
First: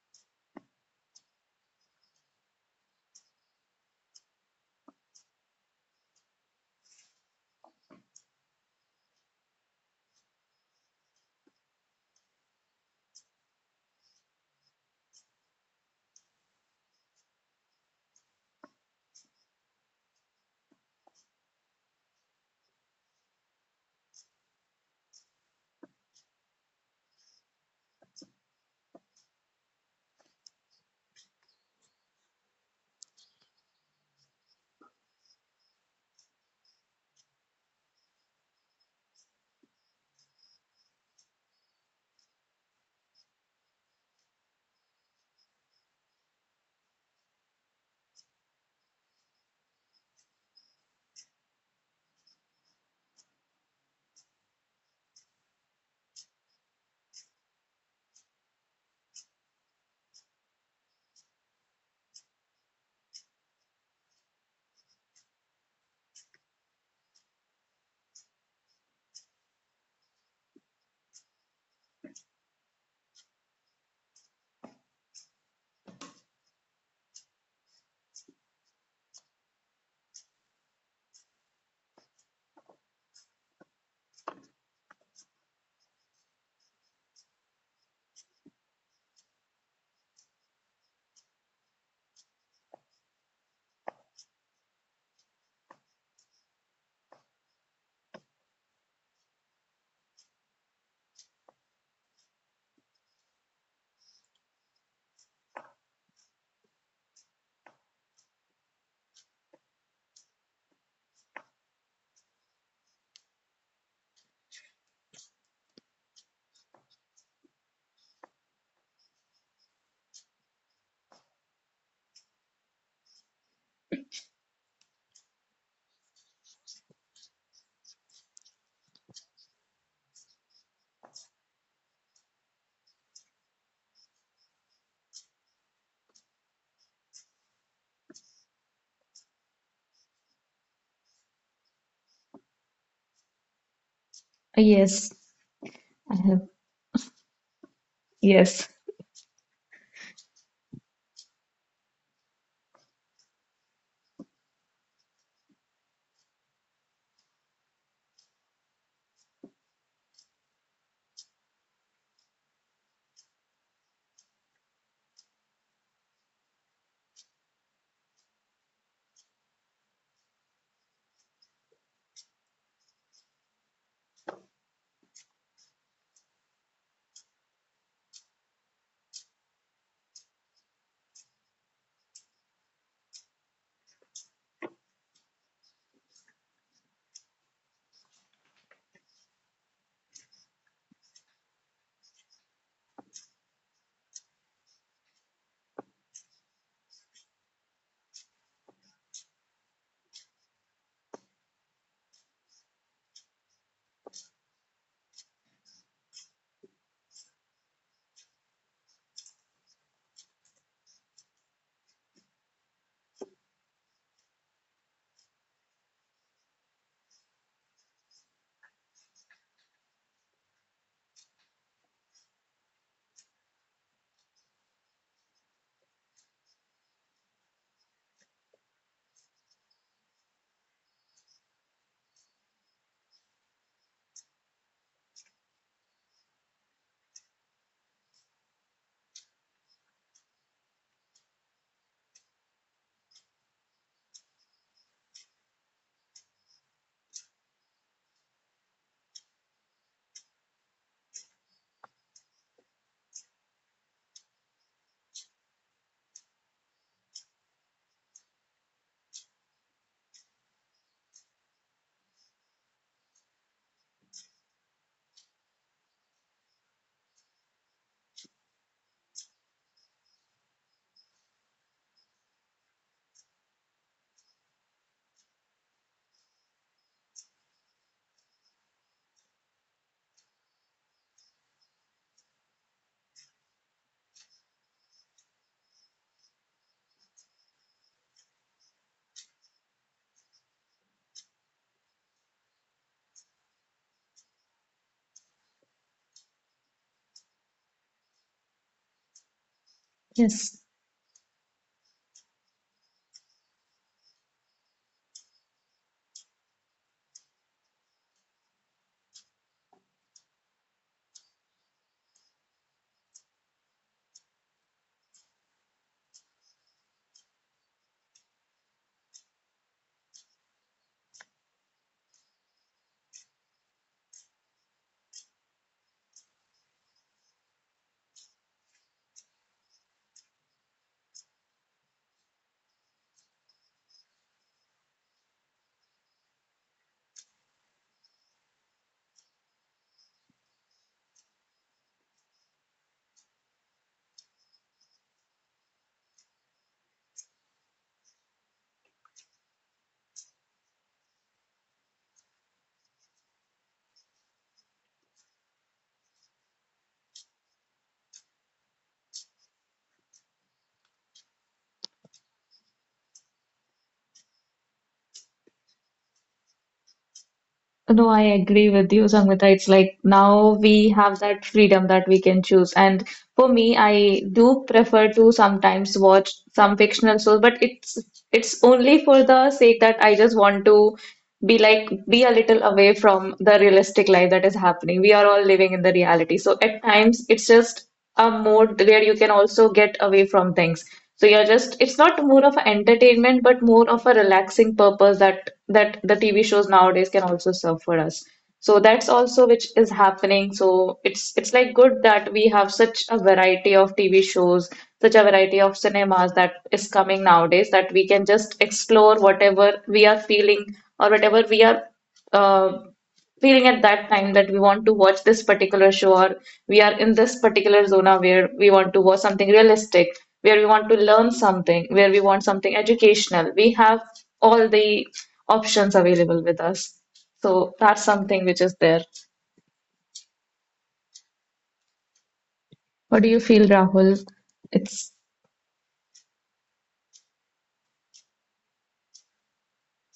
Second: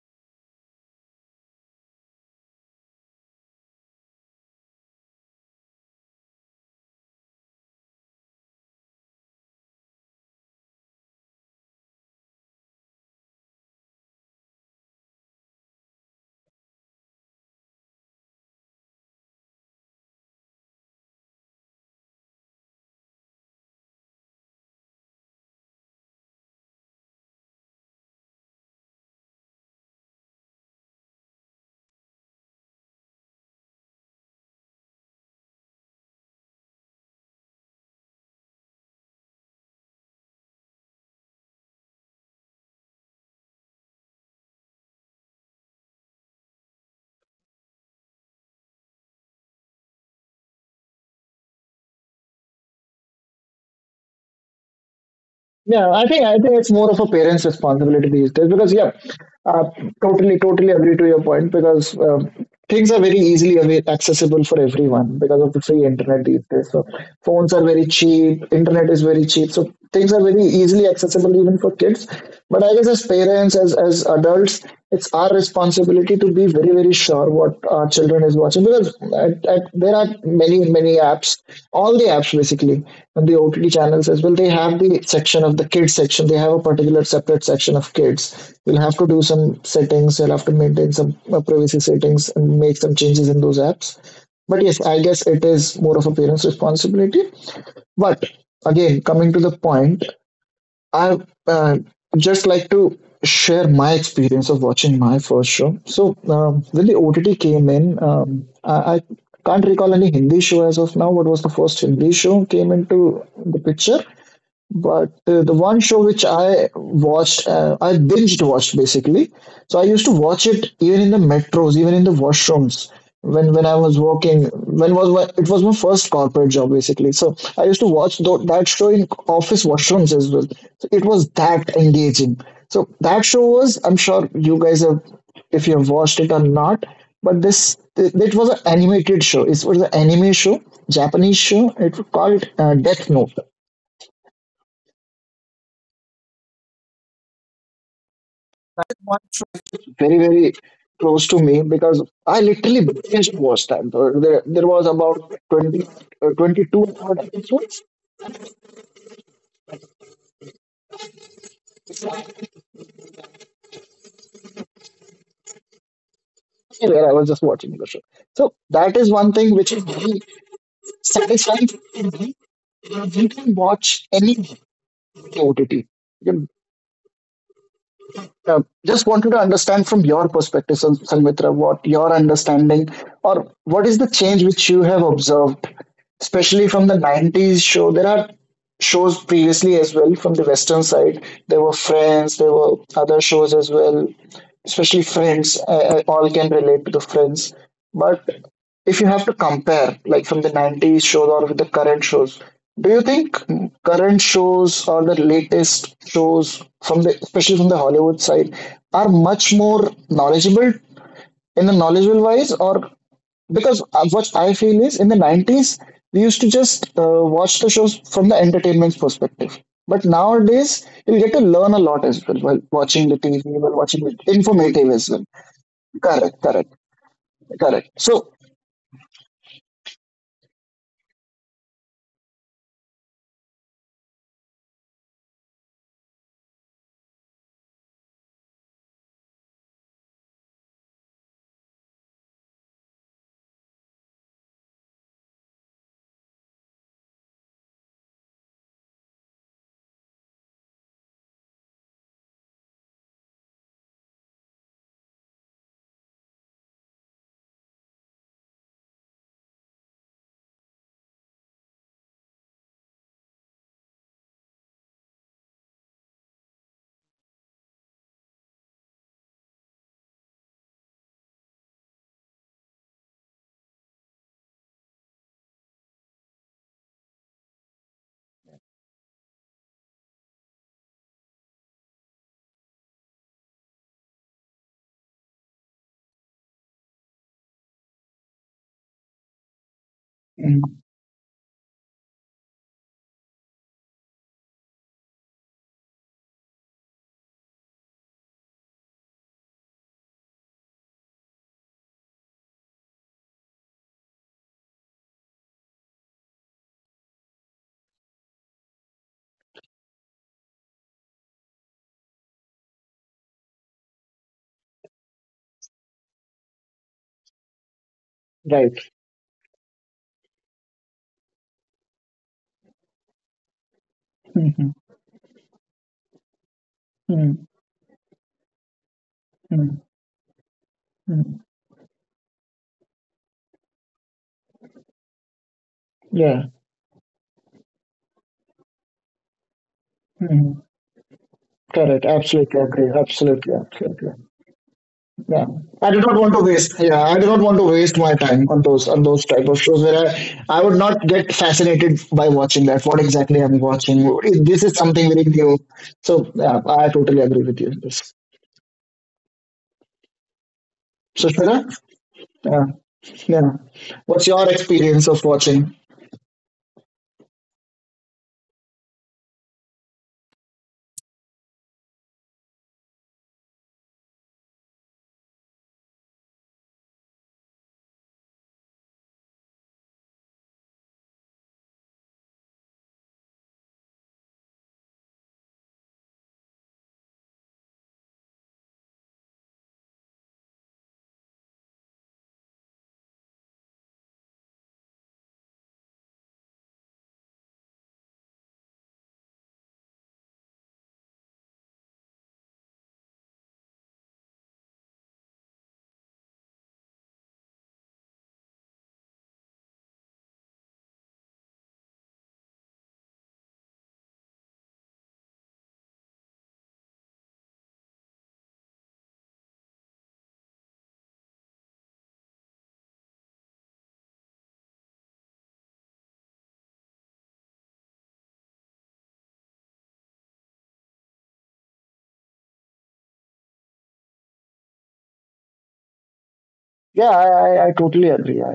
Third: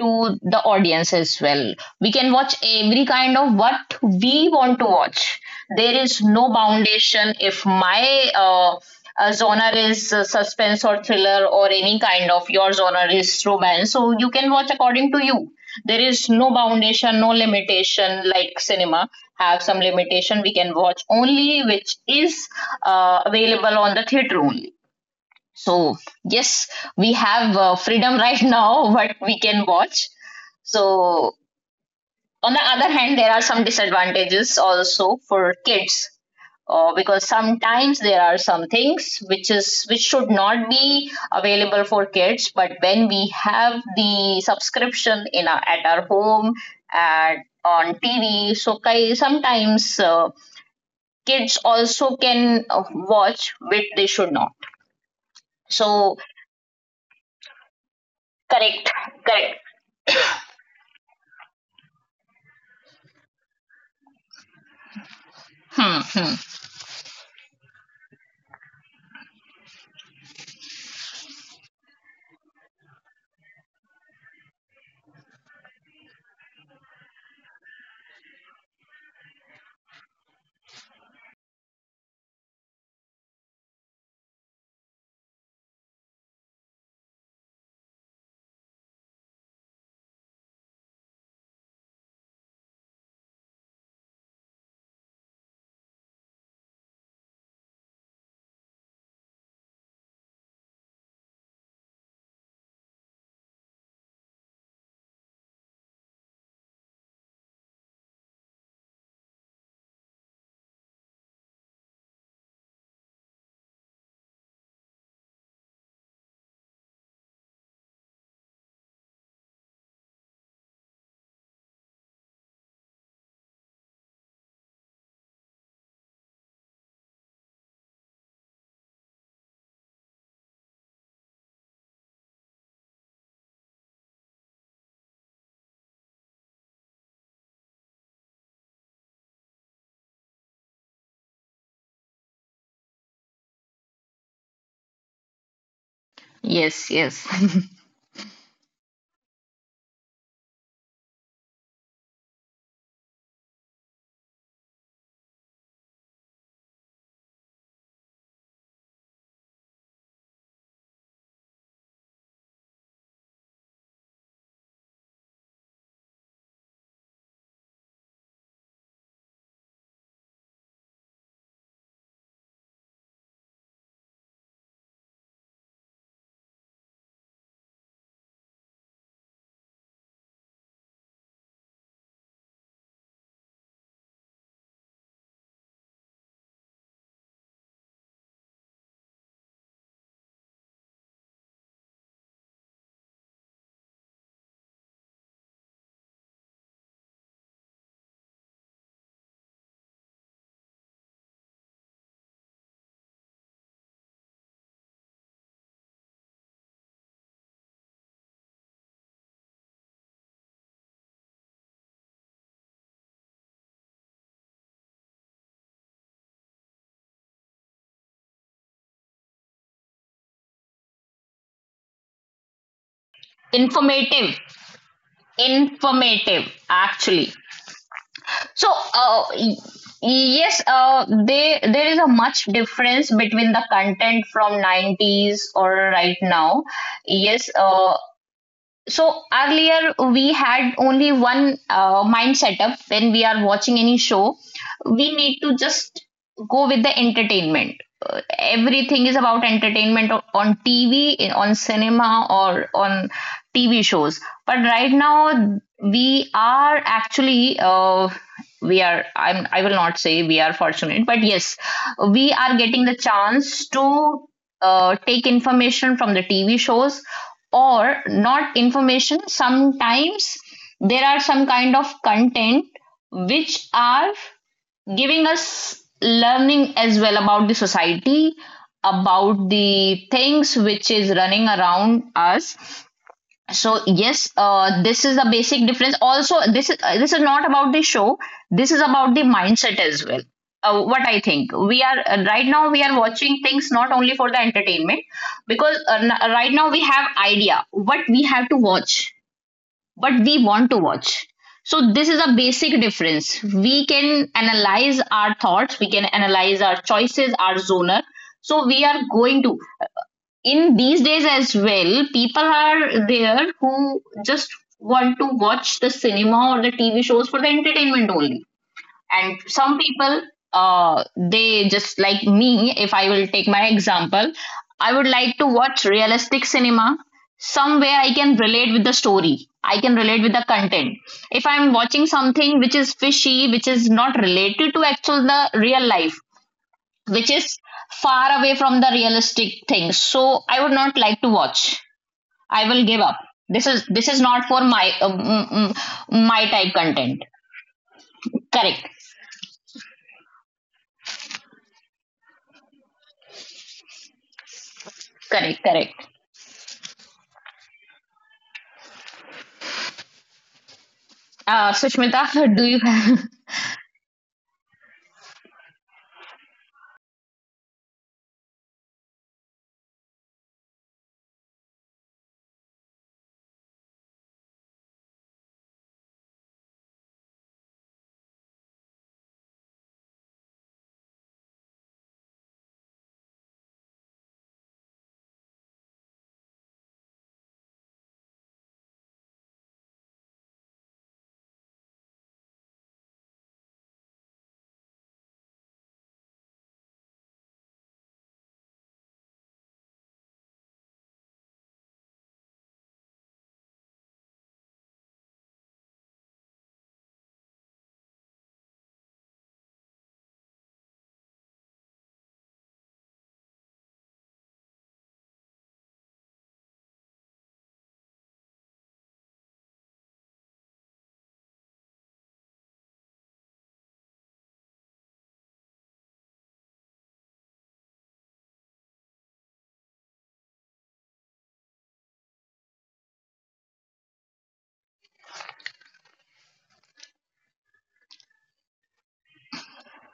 Speaker 3: to the audience as well. We can watch every kind of what we want to watch. There is no foundation if my genre is suspense or thriller, or any kind of, your genre is romance. So you can watch according to you. There is no foundation, no limitation like cinema have some limitation. We can watch only which is available on the theater only. So, yes, we have freedom right now, what we can watch. So, on the other hand, there are some disadvantages also for kids, because sometimes there are some things which is which should not be available for kids, but when we have the subscription in our, at our home and on tv. So sometimes kids also can watch which they should not,
Speaker 1: Yeah, I
Speaker 3: so
Speaker 1: think I think it's more of a parent's responsibility these days, because
Speaker 3: correct,
Speaker 1: yeah,
Speaker 3: correct.
Speaker 1: uh, totally agree to your point. Because things are very easily accessible for everyone because of the free
Speaker 3: Hmm,
Speaker 1: internet
Speaker 3: hmm.
Speaker 1: these days. So phones are very cheap, internet is very cheap, so things are very easily accessible even for kids. But I guess as parents, as adults, it's our responsibility to be very sure what our children is watching. Because there are many apps, all the apps basically, and the OTT channels as well. They have the section of the kids section. They have a particular separate section of kids. You'll have to do some settings, you'll have to maintain some privacy settings and make some changes in those apps. But yes, I guess it is more of a parent's responsibility. But again, coming to the point, I uh, just like to share my experience of watching my first show. So when the OTT came in, I can't recall any Hindi show as of now. What was the first Hindi show came into the picture? But the one show which I watched, I binged watched, basically. So I used to watch it even in the metros, even in the washrooms. When I was working, it was my first corporate job, basically. So I used to watch that show in office washrooms as well. So it was that engaging. So that show was, I'm sure you guys have, if you have watched it or not, but this it it was an animated show. It was an anime show, Japanese show. It was called Death Note.
Speaker 2: Yes, I have.
Speaker 3: Yes, yes.
Speaker 2: Yes,
Speaker 1: Very close to me, because I literally binged watched that. There was about 20, 22 odd episodes where I was just watching the show. So that is one thing which is very satisfying for me. You can watch any OTT. Just wanted to understand from your perspective, Sanmitra, what your understanding or what is the change which you have observed, especially from the 90s show. There are shows previously as well from the Western side. There were Friends, there were other shows as well, especially Friends. All can relate to the Friends. But if you have to compare like from the 90s shows or with the current shows, do you think current shows or the latest shows from the, especially from the Hollywood side, are much more knowledgeable, in the knowledgeable wise, or, because what I feel is, in the 90s, we used to just watch the shows from the entertainment perspective. But nowadays you'll get to learn a lot as well while watching the TV,
Speaker 3: Informative.
Speaker 1: while watching it, informative as well.
Speaker 3: Informative,
Speaker 1: correct
Speaker 3: actually.
Speaker 1: correct Correct.
Speaker 3: So,
Speaker 1: So,
Speaker 3: yes, there is a much difference between the content from 90s or right now. Yes, so earlier we had only one mind setup. When we are watching any show, we need to just go with the entertainment. Everything is about entertainment on tv, on cinema, or on tv shows. But right now we are actually, uh, we are I'm I will not say we are fortunate, but yes, we are getting the chance to take information from the TV shows. Or not information. Sometimes there are some kind of content which are giving us learning as well, about the society, about the things which is running around us. So yes, this is the basic difference. Also, this is not about the show, this is about the mindset as well. What I
Speaker 1: mm,
Speaker 3: think, we are right now we are watching things not only for the entertainment, because right now we have idea what we have to watch, what we
Speaker 2: yes.
Speaker 3: want to watch. So this is a basic difference. We can analyze our thoughts, we can analyze our choices, our zoner. So we are going to, in these days as well, people are there who just want to watch the cinema or the TV shows for the entertainment only. And
Speaker 1: right.
Speaker 3: some people, they just like me, if I will take my example, I would like
Speaker 1: Mhm,
Speaker 3: to watch realistic cinema. Somewhere I
Speaker 1: mhm.
Speaker 3: can relate with the story. I can relate with the
Speaker 1: Mm,
Speaker 3: content. If I'm watching something which is fishy, which is not related to actual the real life,
Speaker 1: yeah,
Speaker 3: which is far away from the realistic things, so I would not like to
Speaker 1: mm,
Speaker 3: watch. I
Speaker 1: correct.
Speaker 3: will give up.
Speaker 1: Absolutely agree.
Speaker 3: This is
Speaker 1: Absolutely,
Speaker 3: not for
Speaker 1: absolutely.
Speaker 3: my,
Speaker 1: Yeah,
Speaker 3: my
Speaker 1: I do
Speaker 3: type
Speaker 1: not want to
Speaker 3: content.
Speaker 1: waste. Yeah, I do not want to waste my
Speaker 3: Correct,
Speaker 1: time on those type of shows where I would not get fascinated by watching that. What exactly I'm watching? This is
Speaker 3: correct,
Speaker 1: something very
Speaker 3: correct.
Speaker 1: new. So yeah, I totally agree with you on this. So
Speaker 3: Sushmita,
Speaker 1: Shweta,
Speaker 3: do you have —
Speaker 1: yeah, yeah. What's your experience of watching?
Speaker 2: No, I agree with you, Sangita. It's like now we have that freedom that we can choose. And for me, I do prefer to sometimes watch some fictional shows, but it's only for the sake that I just want to be a little away from the realistic life that is happening. We are all living in the reality. So at times it's just a mode where you can also get away from things. So you're just, it's not more of an entertainment, but more of a relaxing purpose that the TV shows nowadays can also serve for us. So that's also which is happening. So it's like good that we have such a variety of TV shows, such a variety of cinemas that is coming nowadays that we can just explore whatever we are feeling, or whatever we are uh, feeling at that time, that we want to watch this particular show, or we are in this particular zona where we want to watch something realistic, where we want to learn something, where we want something educational. We have all the options available with us. So that's something which is there. What do you feel, Rahul? It's
Speaker 1: Yeah, I totally agree. I.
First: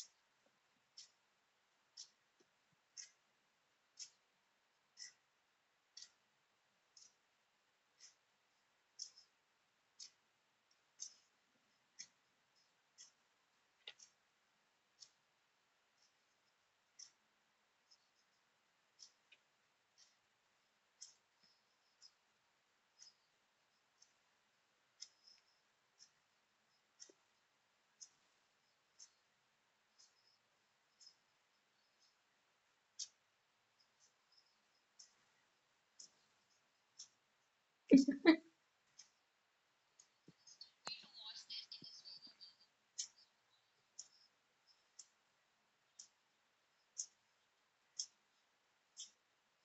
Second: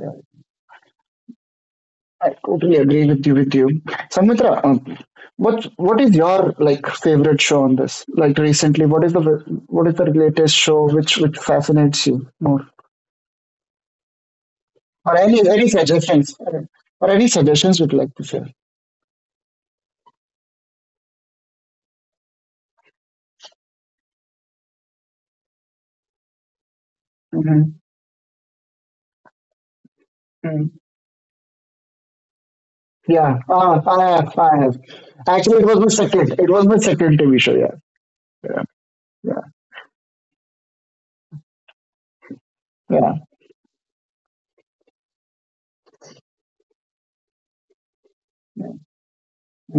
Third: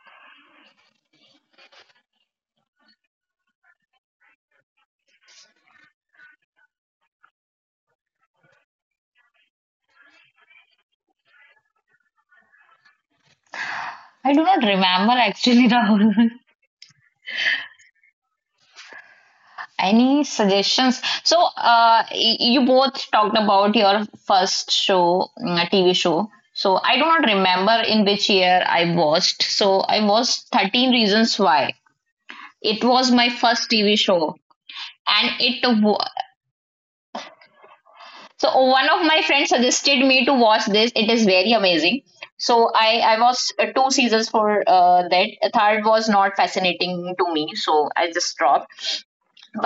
Speaker 1: I totally agree with you. With you, Samitra, what is your like favorite show on this? Like recently, what is the, what is the latest show which fascinates you more?
Speaker 3: I do not
Speaker 1: Or
Speaker 3: remember
Speaker 1: any
Speaker 3: actually, Rahul.
Speaker 1: suggestions? Or any suggestions you'd like to share?
Speaker 3: Any suggestions? So, you both talked about your first show, tv show. So I do not
Speaker 1: Hmm.
Speaker 3: remember in which year I watched. So I watched
Speaker 1: Mm.
Speaker 3: 13 Reasons Why. It was my
Speaker 1: Yeah,
Speaker 3: first TV
Speaker 1: I have,
Speaker 3: show,
Speaker 1: I have.
Speaker 3: and
Speaker 1: Actually, it was my second. It was my second TV show. Yeah, yeah,
Speaker 3: one of my
Speaker 1: yeah.
Speaker 3: friends suggested me to watch this. It is very amazing. So
Speaker 1: Yeah.
Speaker 3: I was, two seasons for that. Third was not fascinating to me, so I just dropped.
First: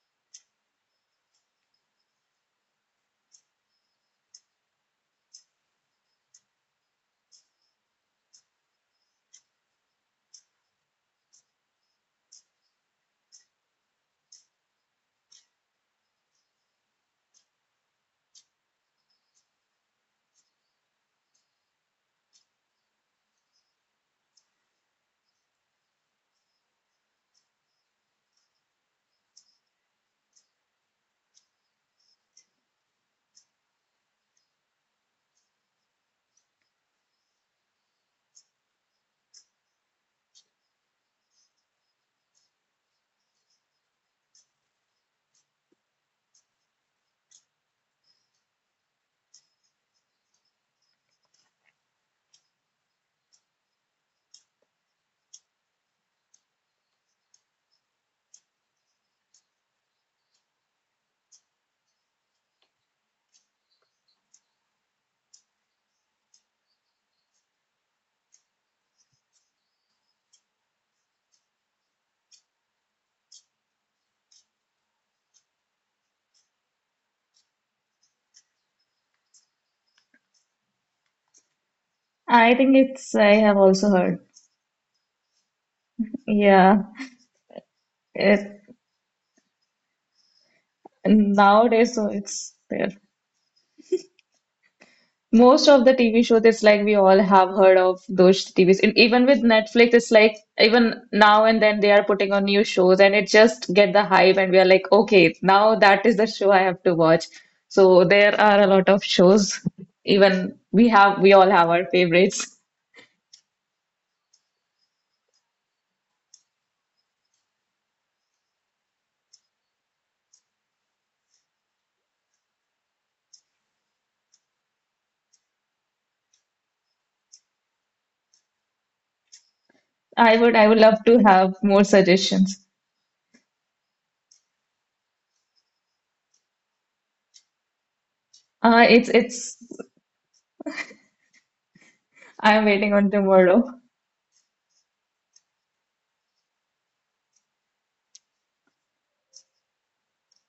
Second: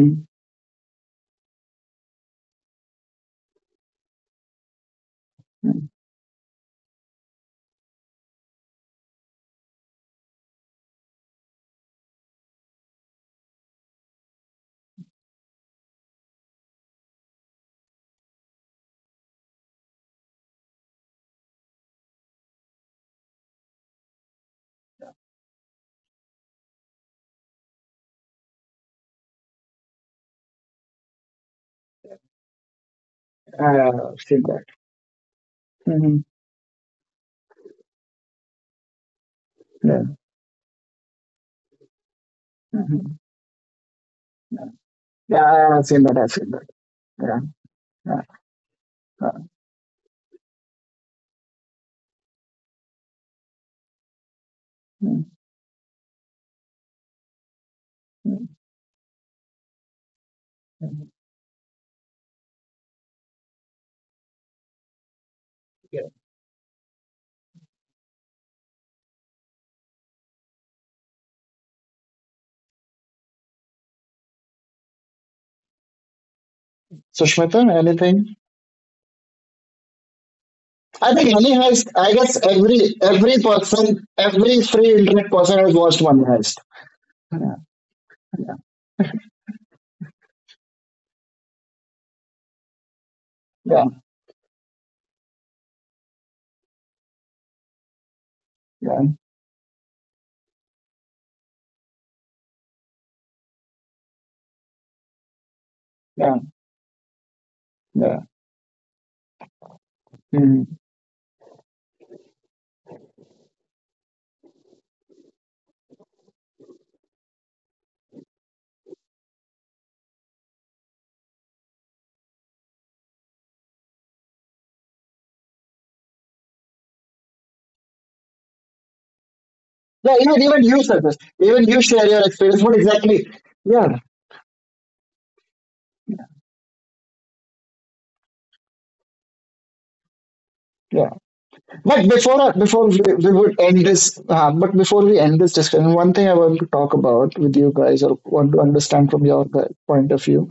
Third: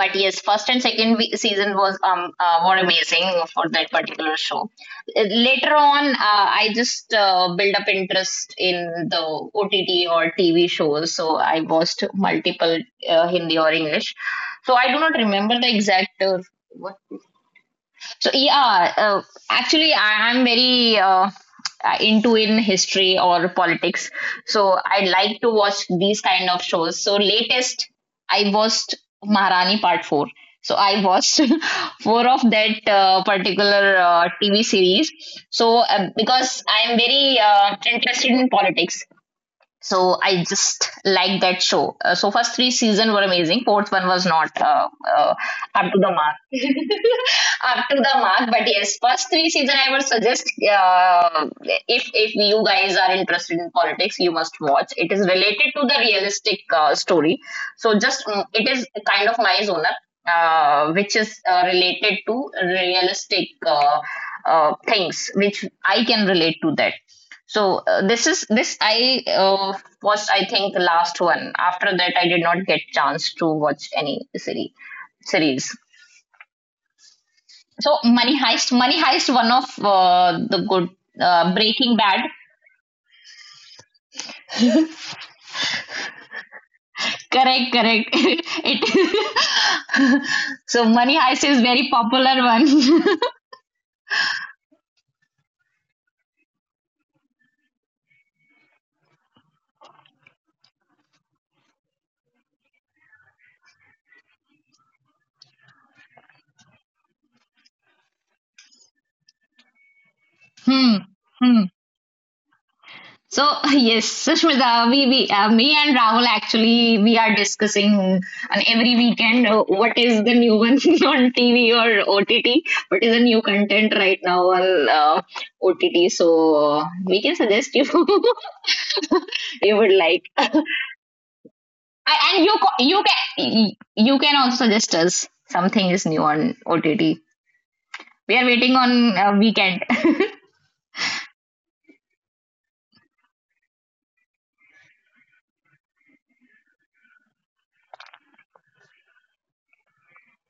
Speaker 3: But yes, first and second season was were amazing for that particular show. Uh, Later on, I just built up interest in the ott or tv shows. So I watched multiple, hindi or english. So I do not remember the exact. So yeah, uh, Actually, I am very into in history or politics, so I like to watch these kind of shows. So, latest, I watched Maharani Part Four. So I watched four of that particular
Speaker 1: I've seen that.
Speaker 3: TV series. So
Speaker 1: Hmm.
Speaker 3: because I am very interested in politics,
Speaker 1: Yeah,
Speaker 3: so I just like that show. So first three season
Speaker 1: hmm,
Speaker 3: were amazing, fourth one was not uh,
Speaker 1: yeah. I've
Speaker 3: up to
Speaker 1: seen
Speaker 3: the
Speaker 1: that. I've
Speaker 3: mark.
Speaker 1: seen that. Yeah,
Speaker 3: Up to the
Speaker 1: yeah.
Speaker 3: mark. But yes, first three season I would suggest. If you guys are interested in politics, you must watch. It is
Speaker 1: Yeah.
Speaker 3: related to the realistic, story. So just, it is kind of my genre, which is related to realistic, things which I
Speaker 1: Mm.
Speaker 3: can relate to that. So, this is this I, was, I think, the last one. After that, I did not get chance to watch any series. Series.
Speaker 1: Sushmita,
Speaker 3: So
Speaker 1: anything?
Speaker 3: Money Heist, Money Heist, one of the good.
Speaker 1: I think Money Heist.
Speaker 3: Breaking
Speaker 1: I
Speaker 3: Bad.
Speaker 1: guess
Speaker 2: I think
Speaker 1: every
Speaker 2: it's, I
Speaker 1: every
Speaker 2: have also
Speaker 1: person,
Speaker 2: heard.
Speaker 1: every free internet person has watched Money Heist.
Speaker 2: Yeah.
Speaker 1: Yeah,
Speaker 3: Correct, correct.
Speaker 2: It,
Speaker 3: It. So Money Heist is very
Speaker 2: Nowadays, so
Speaker 3: popular
Speaker 2: it's there.
Speaker 3: one.
Speaker 1: yeah,
Speaker 2: Most of the TV shows, it's like we all have heard of those TVs. And
Speaker 1: yeah,
Speaker 2: even with Netflix, it's like even now and then they are putting on new shows and it just get the hype and we are like, okay, now that is the
Speaker 1: yeah.
Speaker 2: show I have to watch. So
Speaker 1: Yeah.
Speaker 2: there are a lot of shows. Even
Speaker 1: Hmm.
Speaker 3: Hmm.
Speaker 2: we all
Speaker 3: Hmm.
Speaker 2: have our favorites.
Speaker 3: So yes, Sushmita, we me and Rahul actually, we are discussing on every weekend what is the new one on TV or OTT, what is the new content right now on, OTT. So we can suggest you. You would
Speaker 1: Yeah,
Speaker 3: like.
Speaker 2: I
Speaker 1: even
Speaker 2: would
Speaker 1: even
Speaker 2: I would
Speaker 1: you said.
Speaker 2: love to have
Speaker 1: Even you
Speaker 2: more
Speaker 1: share your
Speaker 3: I, and you
Speaker 1: experience.
Speaker 2: suggestions.
Speaker 1: What
Speaker 3: you
Speaker 1: exactly?
Speaker 3: can,
Speaker 1: Yeah,
Speaker 3: you can also suggest us something is new on OTT. We are waiting on
Speaker 2: It's
Speaker 3: weekend.
Speaker 1: yeah. But before
Speaker 2: I'm
Speaker 1: before
Speaker 2: waiting on
Speaker 1: we would
Speaker 2: tomorrow.
Speaker 1: end this, but before we end this discussion, one thing I want to talk about with you guys, or want to understand from your point of view,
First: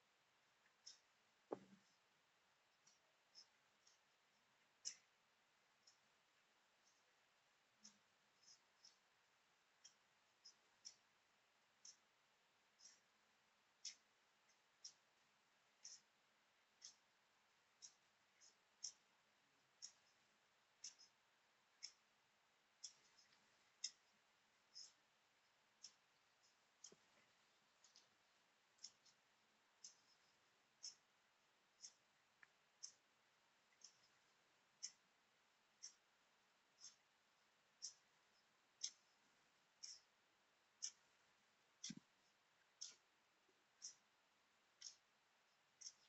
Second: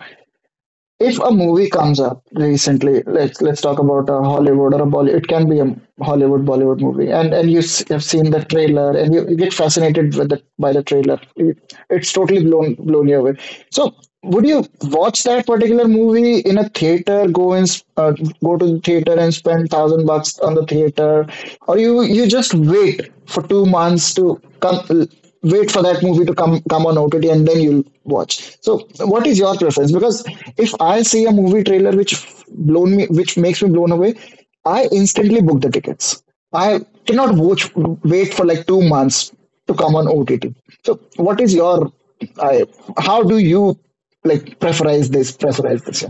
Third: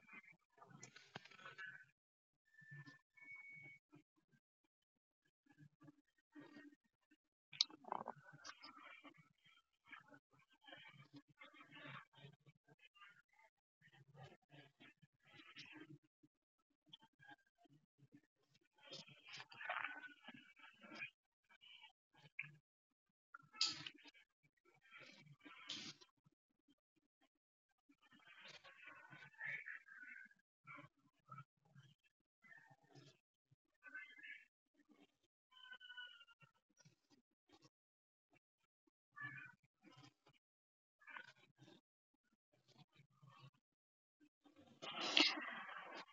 Speaker 1: if a movie comes up recently, let's talk about a Hollywood or a Bollywood. It can be a Hollywood, Bollywood movie, and you have seen the trailer, and you get fascinated with the, by the trailer. It- it's totally blown you away. So would you watch that particular movie in a theater, go and go to the theater and spend 1,000 bucks on the theater, or you just wait for 2 months to come, wait for that movie to come on OTT and then you'll watch. So what is your preference? Because if I see a movie trailer which blown me, which makes me blown away, I instantly book the tickets. I cannot watch, wait for like 2 months to come on OTT. So what is your, I, how do you like preferize this, preferize this?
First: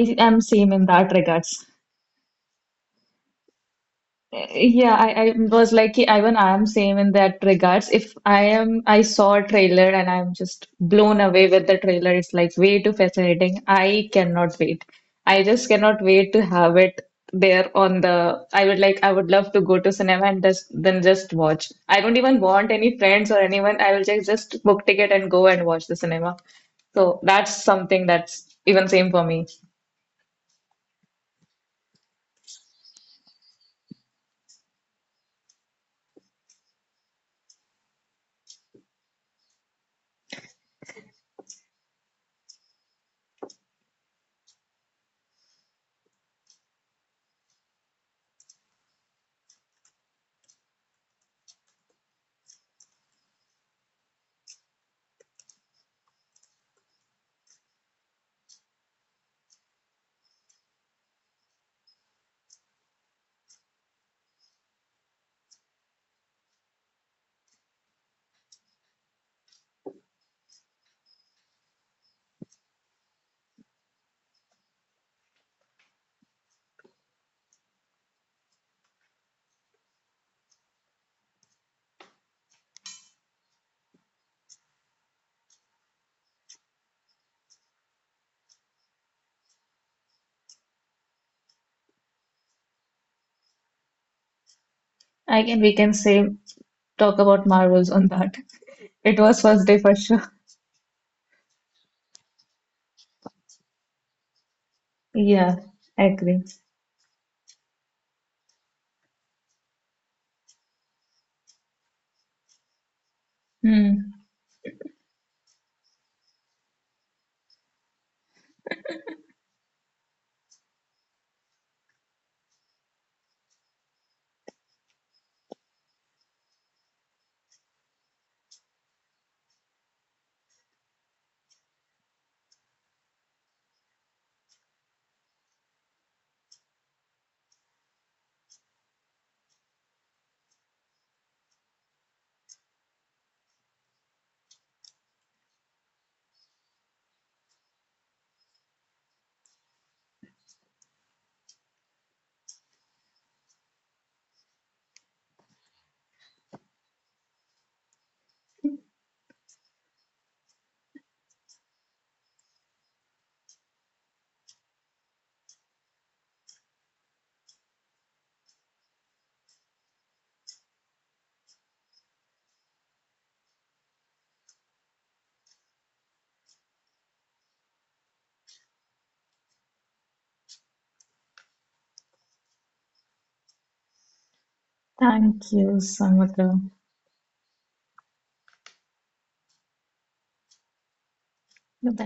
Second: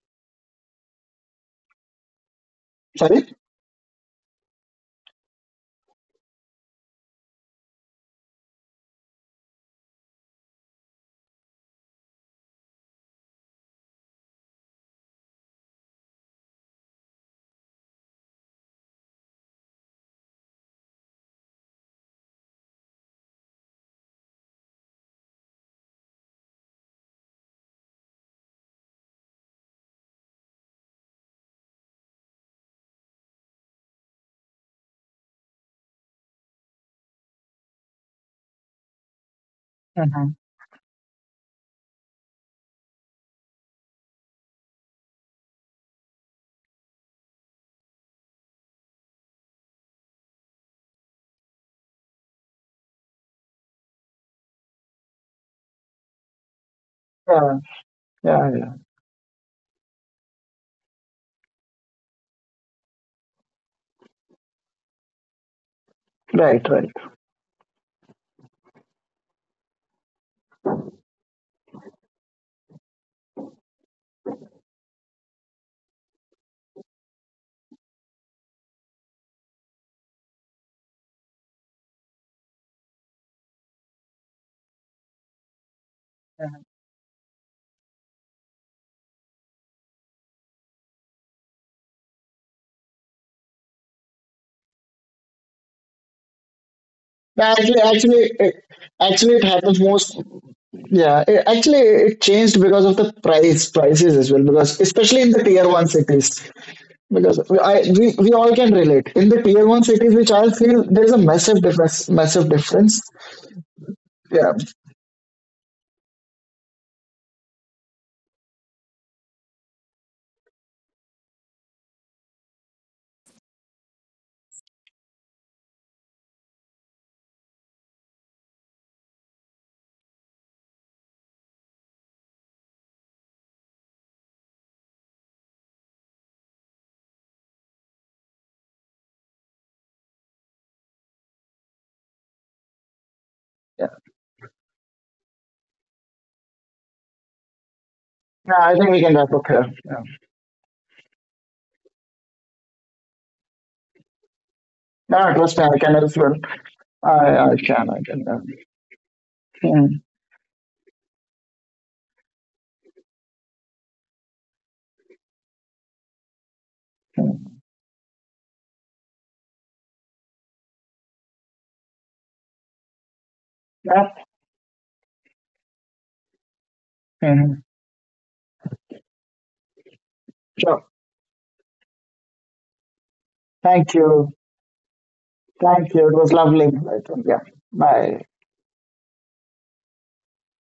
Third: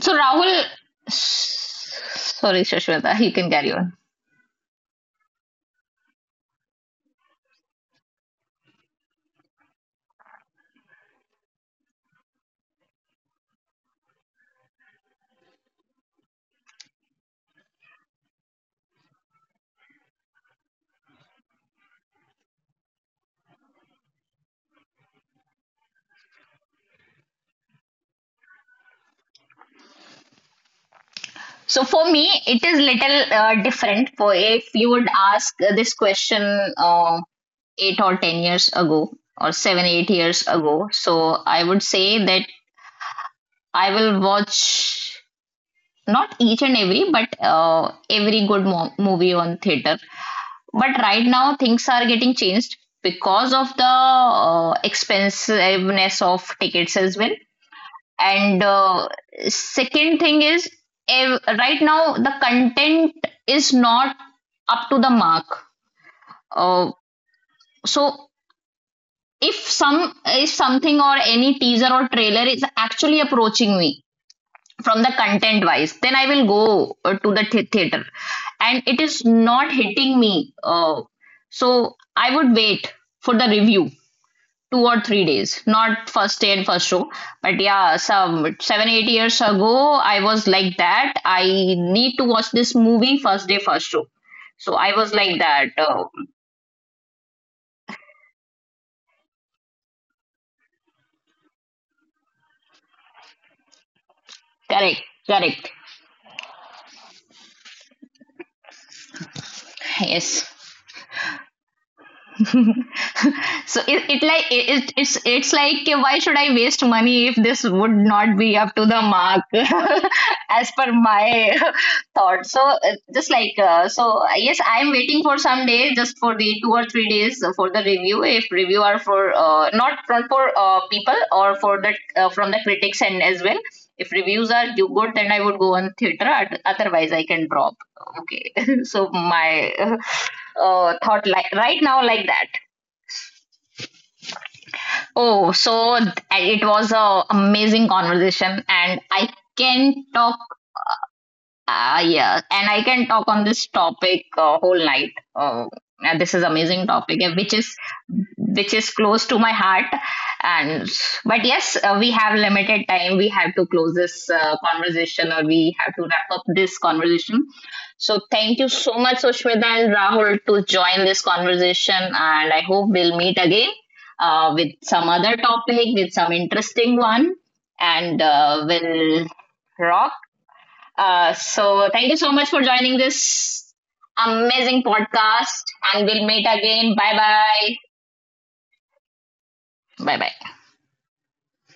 Speaker 3: So
Speaker 2: am
Speaker 3: Rahul,
Speaker 2: same in that regards.
Speaker 3: s- sorry Sushmita, you
Speaker 1: Sorry?
Speaker 3: can carry on.
Speaker 2: Yeah, I was like, even I am same in that regards. If I am, I saw a trailer and I'm just blown away with the trailer. It's like way too fascinating. I cannot wait. I just cannot wait to have it there on the. I would love to go to cinema and just then just watch. I don't even want any friends or anyone. I will just book ticket and go and watch the cinema. So that's something that's even same for me.
Speaker 3: So for me, it is little different. For, if you would ask this question, uh, 8 or 10 years ago, or 7 8 years ago, so I would say that I will watch not each and every, but every good movie on theater. But right now things are getting changed because of the expensiveness of tickets as well,
Speaker 1: Yeah, yeah,
Speaker 3: and
Speaker 1: yeah.
Speaker 3: second thing is, right now the content is not up to the mark.
Speaker 1: Right, right.
Speaker 3: uh, so if some, if something or any teaser or trailer is actually approaching me from the content wise, then I will go to the theater. And it is not hitting me, so I would wait for the review 2 or 3 days, not first day and first show. But yeah, some 7 8 years ago I was like that, I need to watch this movie first day first show. So I was like
Speaker 2: I can
Speaker 3: that,
Speaker 2: We can
Speaker 3: oh —
Speaker 2: say talk about
Speaker 1: Yeah, actually,
Speaker 2: marvels on that. It
Speaker 1: actually,
Speaker 2: was
Speaker 1: it
Speaker 2: first day
Speaker 1: happens
Speaker 2: for sure.
Speaker 1: most. Yeah, it, actually, it changed because of the prices as well. Because
Speaker 3: correct,
Speaker 1: especially in the
Speaker 2: Yeah,
Speaker 1: tier
Speaker 3: correct.
Speaker 1: one cities,
Speaker 2: agree.
Speaker 1: because I, we all can relate. In the tier one cities, which
Speaker 3: Yes.
Speaker 1: I feel there is a massive difference. Massive difference.
Speaker 3: So it,
Speaker 2: Hmm.
Speaker 3: it like
Speaker 1: Yeah,
Speaker 3: it, it's it's like, okay, why should I waste money if this would not be up to the mark, as per my thought? So, just like, so yes, I'm waiting for some day just for the 2 or 3 days for the review, if review are for, not from, for, people or for the, from the critics and as well. If reviews are good, then I would go on theater. Otherwise, I can drop. Okay. So my, thought like right now like that.
Speaker 1: yeah.
Speaker 3: Oh, so it was a amazing conversation, and I
Speaker 1: Yeah,
Speaker 3: can
Speaker 1: I think we
Speaker 3: talk.
Speaker 1: can wrap up here. Yeah.
Speaker 3: Yeah, and I can talk on this topic whole night. And this is
Speaker 1: No,
Speaker 3: amazing
Speaker 1: trust me, I
Speaker 3: topic,
Speaker 1: can
Speaker 3: which
Speaker 1: as
Speaker 3: is
Speaker 1: well.
Speaker 3: which is
Speaker 1: I
Speaker 3: close
Speaker 1: can,
Speaker 3: to
Speaker 1: I
Speaker 3: my
Speaker 1: can. Yeah.
Speaker 3: heart. And
Speaker 1: Mm,
Speaker 3: but yes, we have limited time. We have to close this conversation, or we have to wrap up this conversation. So thank you so much, Sushmita and Rahul, to join this conversation. And I hope we'll meet again with some other
Speaker 1: yeah.
Speaker 3: topic, with some interesting one, and
Speaker 1: Mhm.
Speaker 3: we'll rock. So thank you
Speaker 1: Sure.
Speaker 3: so much for joining this amazing
Speaker 1: Thank
Speaker 2: Thank
Speaker 3: podcast,
Speaker 1: you.
Speaker 2: you,
Speaker 3: and we'll meet
Speaker 2: Samudra.
Speaker 3: again. Bye
Speaker 1: Thank you. It was
Speaker 3: bye.
Speaker 1: lovely. Yeah.
Speaker 3: Bye bye.
Speaker 2: Bye.